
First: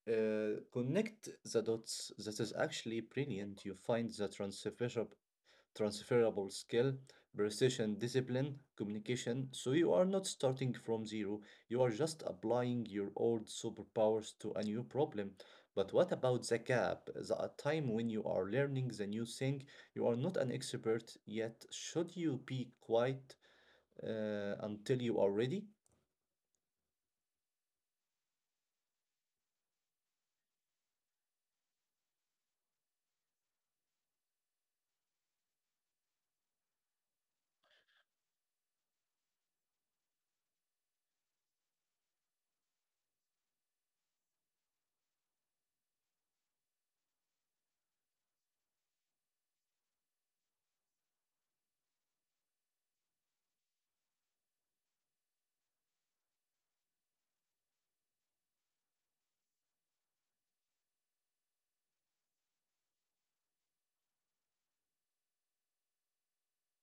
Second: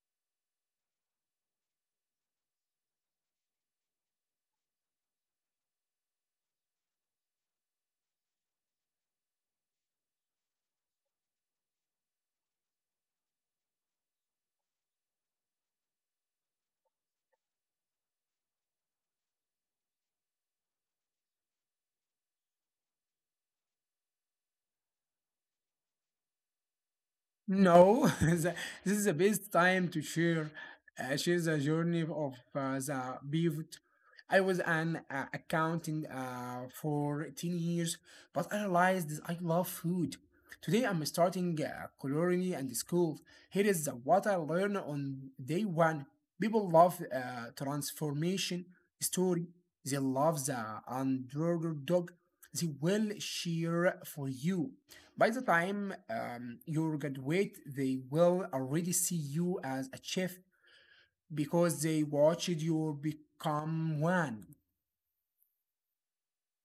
A: connect the dots. That is actually brilliant. You find the transferable skill, precision, discipline, communication. So you are not starting from zero. You are just applying your old superpowers to a new problem. But what about the gap? The time when you are learning the new thing, you are not an expert yet. Should you be quiet until you are ready?
B: No, this is the best time to share, share the journey of the pivot. I was an accountant for 10 years, but I realized I love food. Today I'm starting a culinary and school. Here is what I learned on day one. People love transformation story. They love the underdog. They will cheer for you. By the time you graduate, they will already see you as a chef because they watched you become one.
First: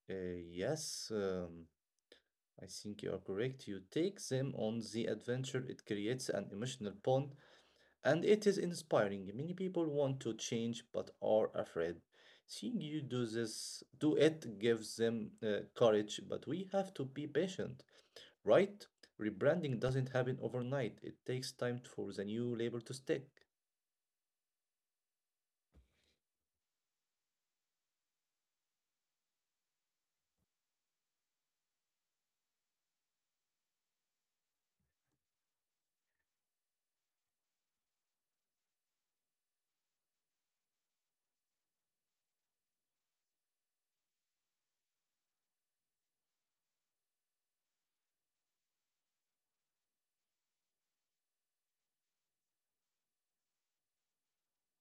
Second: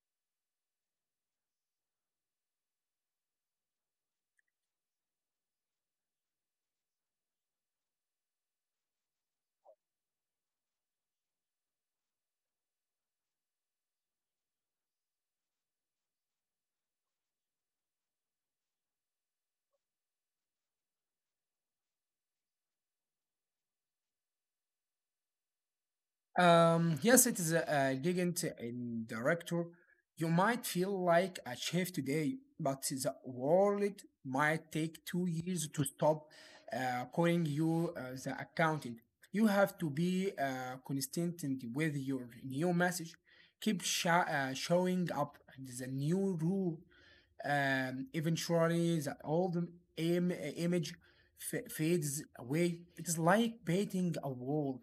A: Yes. I think you are correct. You take them on the adventure, it creates an emotional bond, and it is inspiring. Many people want to change but are afraid. Seeing you do do it gives them courage, but we have to be patient, right? Rebranding doesn't happen overnight. It takes time for the new label to stick.
B: Yes, it is a legend and director. You might feel like a chef today, but the world might take two years to stop calling you the accountant. You have to be consistent with your new message. Keep showing up. It is a new rule. Eventually the old image fades away. It is like painting a wall.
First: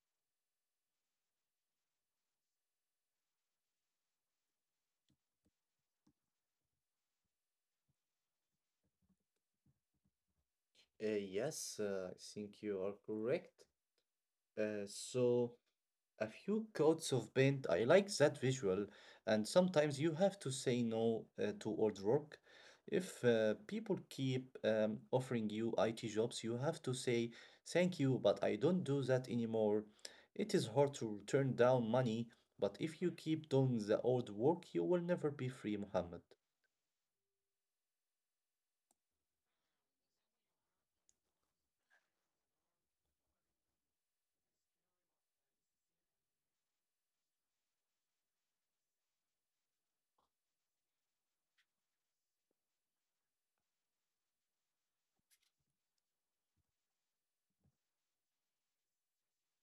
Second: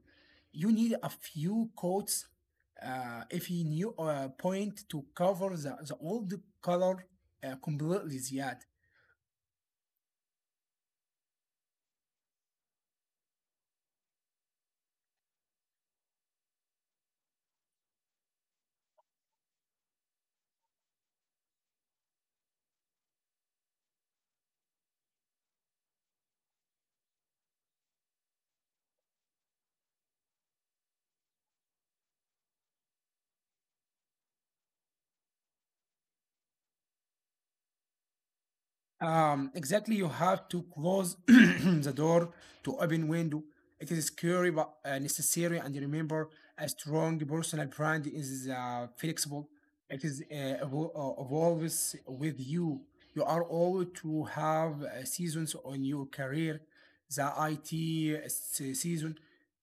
B: You need a few coats, if you new point to cover the old color completely, Ziad.
A: Yes, I think you are correct. Uh, so A few coats of paint. I like that visual. And sometimes you have to say no to old work. If people keep offering you IT jobs, you have to say thank you, but I don't do that anymore. It is hard to turn down money, but if you keep doing the old work, you will never be free, Muhammad.
B: Exactly, you have to close the door to open window. It is scary but necessary. And remember, a strong personal brand is flexible. It is evolves with you. You are always to have seasons on your career. The IT season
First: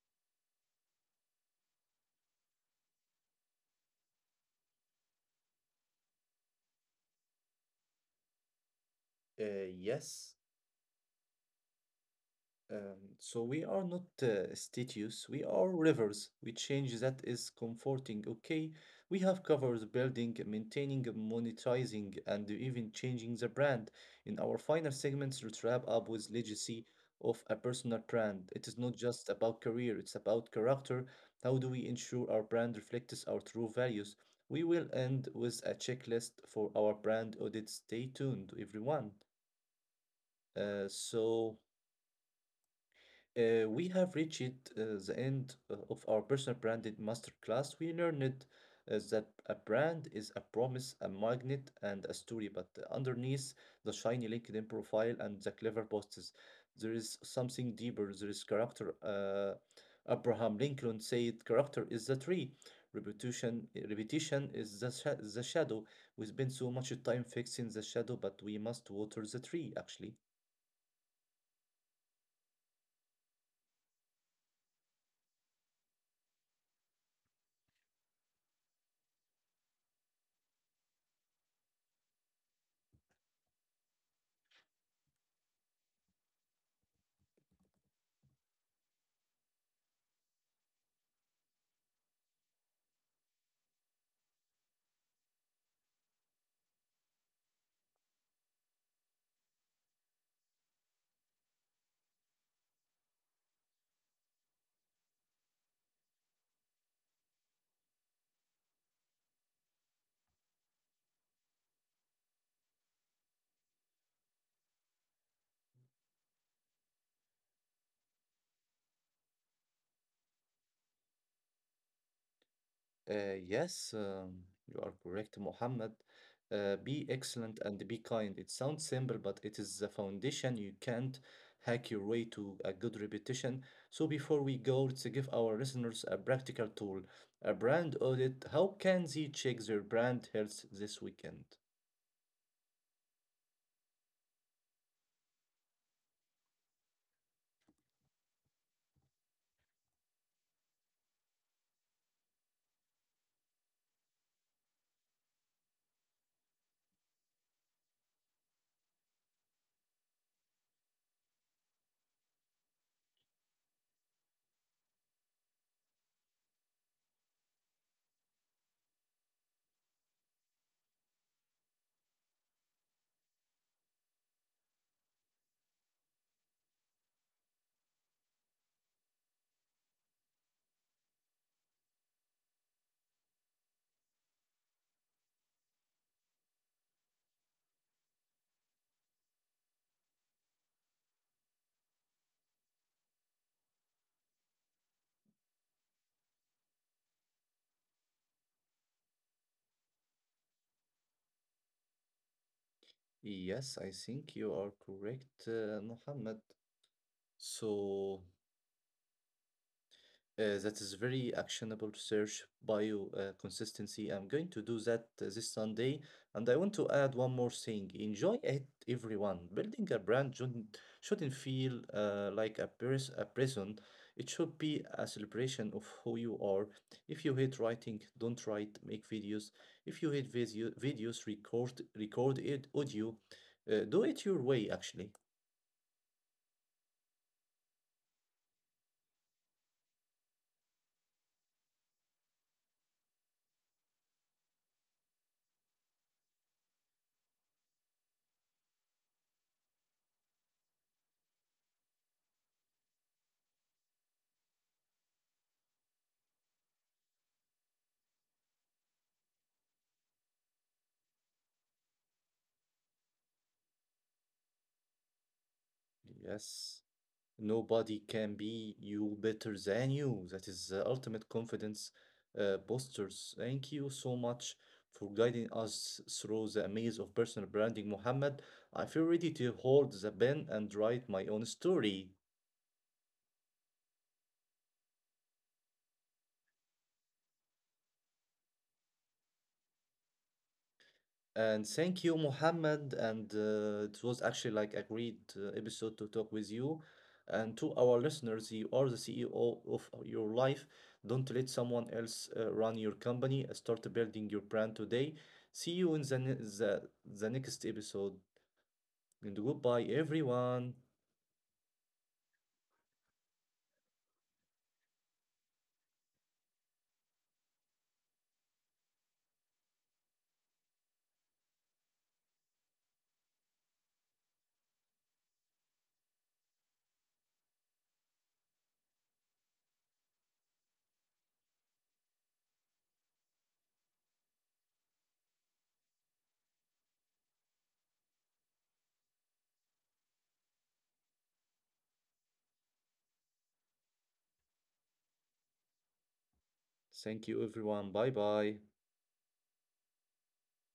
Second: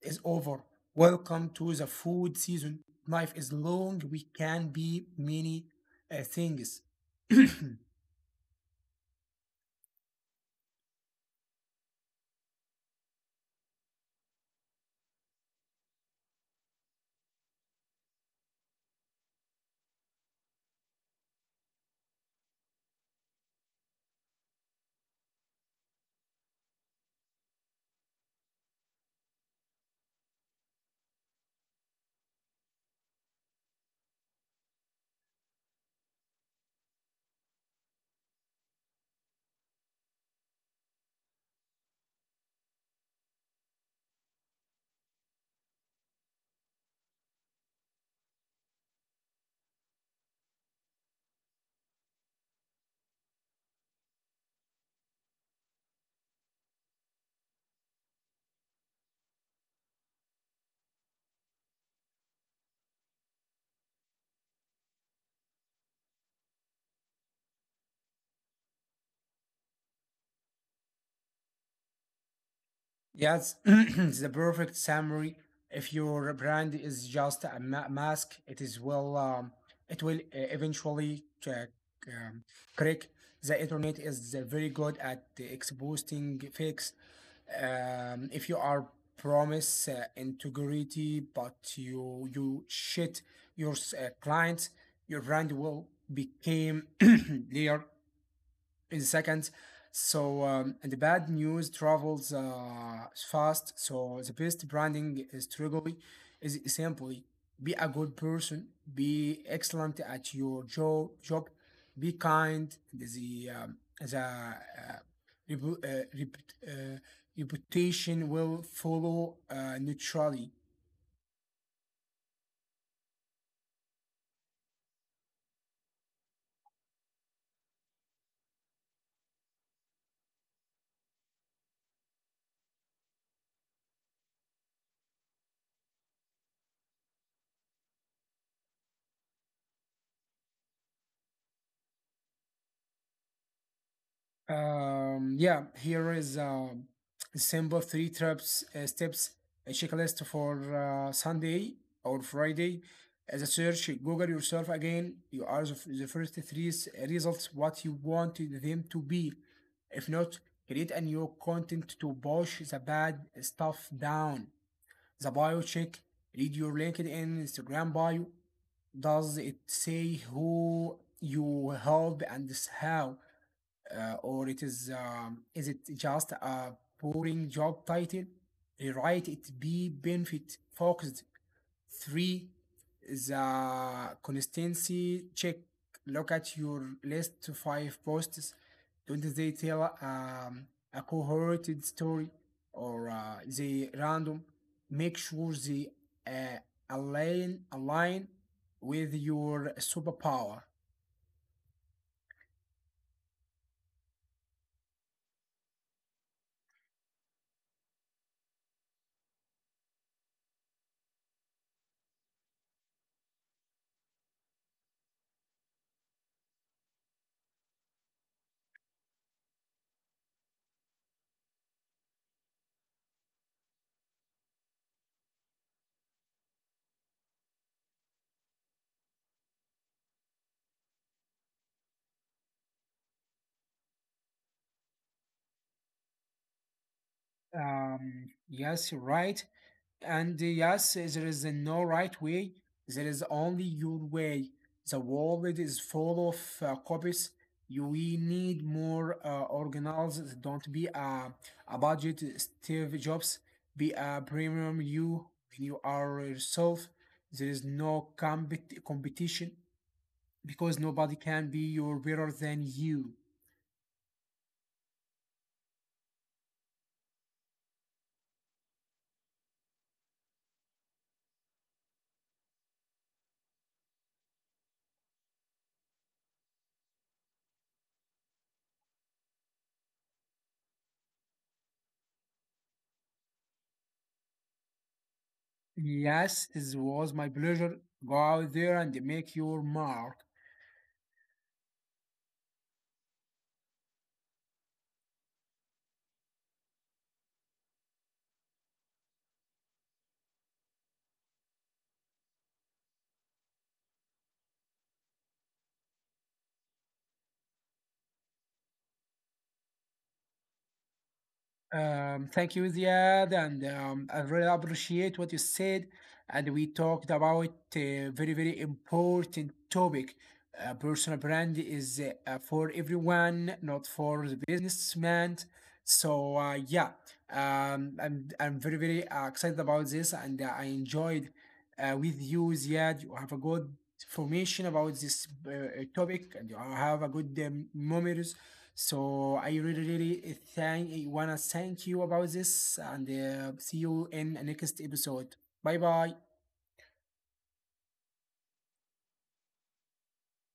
B: is over. Welcome to the food season. Life is long. We can be many things.
A: Yes, Um, so we are not statues, we are rivers. We change that is comforting, okay? We have covered building, maintaining, monetizing, and even changing the brand. In our final segments, let's wrap up with legacy of a personal brand. It is not just about career, it's about character. How do we ensure our brand reflects our true values? We will end with a checklist for our brand audit. Stay tuned, everyone. Uh, so. We have reached the end of our personal branded masterclass. We learned that a brand is a promise, a magnet, and a story, but underneath the shiny LinkedIn profile and the clever posts, there is something deeper. There is character. Abraham Lincoln said, "Character is the tree, repetition is the the shadow." We spend so much time fixing the shadow, but we must water the tree, actually.
B: Yes, it's the perfect summary. If your brand is just a mask, it will eventually um, crack. The internet is very good at exposing fakes. If you are promise integrity, but you shit your clients, your brand will become layer in seconds. So and the bad news travels fast. So the best branding strategy is simply be a good person, be excellent at your job, be kind. The repu- uh, reput- uh, reputation will follow naturally.
A: Yes, you are correct, Mohammed. Be excellent and be kind. It sounds simple, but it is the foundation. You can't hack your way to a good reputation. So, before we go, let's give our listeners a practical tool, a brand audit. How can they check their brand health this weekend?
B: Yeah, here is a simple three steps, a checklist for Sunday or Friday. As a search, Google yourself again. You are the first three results, what you want them to be. If not, create a new content to push the bad stuff down. The bio check: read your LinkedIn, Instagram bio. Does it say who you help and how? Or it is it just a boring job title? Rewrite it be benefit focused. Three, the consistency check. Look at your list to five posts. Don't they tell a cohorted story, or they random? Make sure they uh, align with your superpower.
A: Yes, I think you are correct, Mohammed. So, that is very actionable research, bio consistency. I'm going to do that this Sunday. And I want to add one more thing. Enjoy it, everyone. Building a brand shouldn't feel like a prison. It should be a celebration of who you are. If you hate writing, don't write, make videos. If you hate videos, record it, audio. Do it your way, actually.
B: Yes, right. And yes, there is no right way. There is only your way. The world is full of copies. You, we need more organized. Don't be a budget Steve Jobs. Be a premium you are yourself. There is no competition because nobody can be your better than you.
A: Yes. Nobody can be you better than you. That is the ultimate confidence postures. Thank you so much for guiding us through the maze of personal branding, Muhammad. I feel ready to hold the pen and write my own story.
B: Yes, it was my pleasure. Go out there and make your mark.
A: And thank you, Mohammed. And it was actually like a great episode to talk with you. And to our listeners, you are the CEO of your life. Don't let someone else run your company. Start building your brand today. See you in the next episode. And goodbye, everyone.
B: Thank you, Ziad, and I really appreciate what you said. And we talked about a very, very important topic. Personal brand is for everyone, not for the businessman. So yeah, um, I'm very, very excited about this, and I enjoyed with you, Ziad. You have a good information about this topic, and you have a good memories, so I really, really thank wanna thank you about this, and see you in next episode. Bye bye.
A: Thank you, everyone. Bye bye.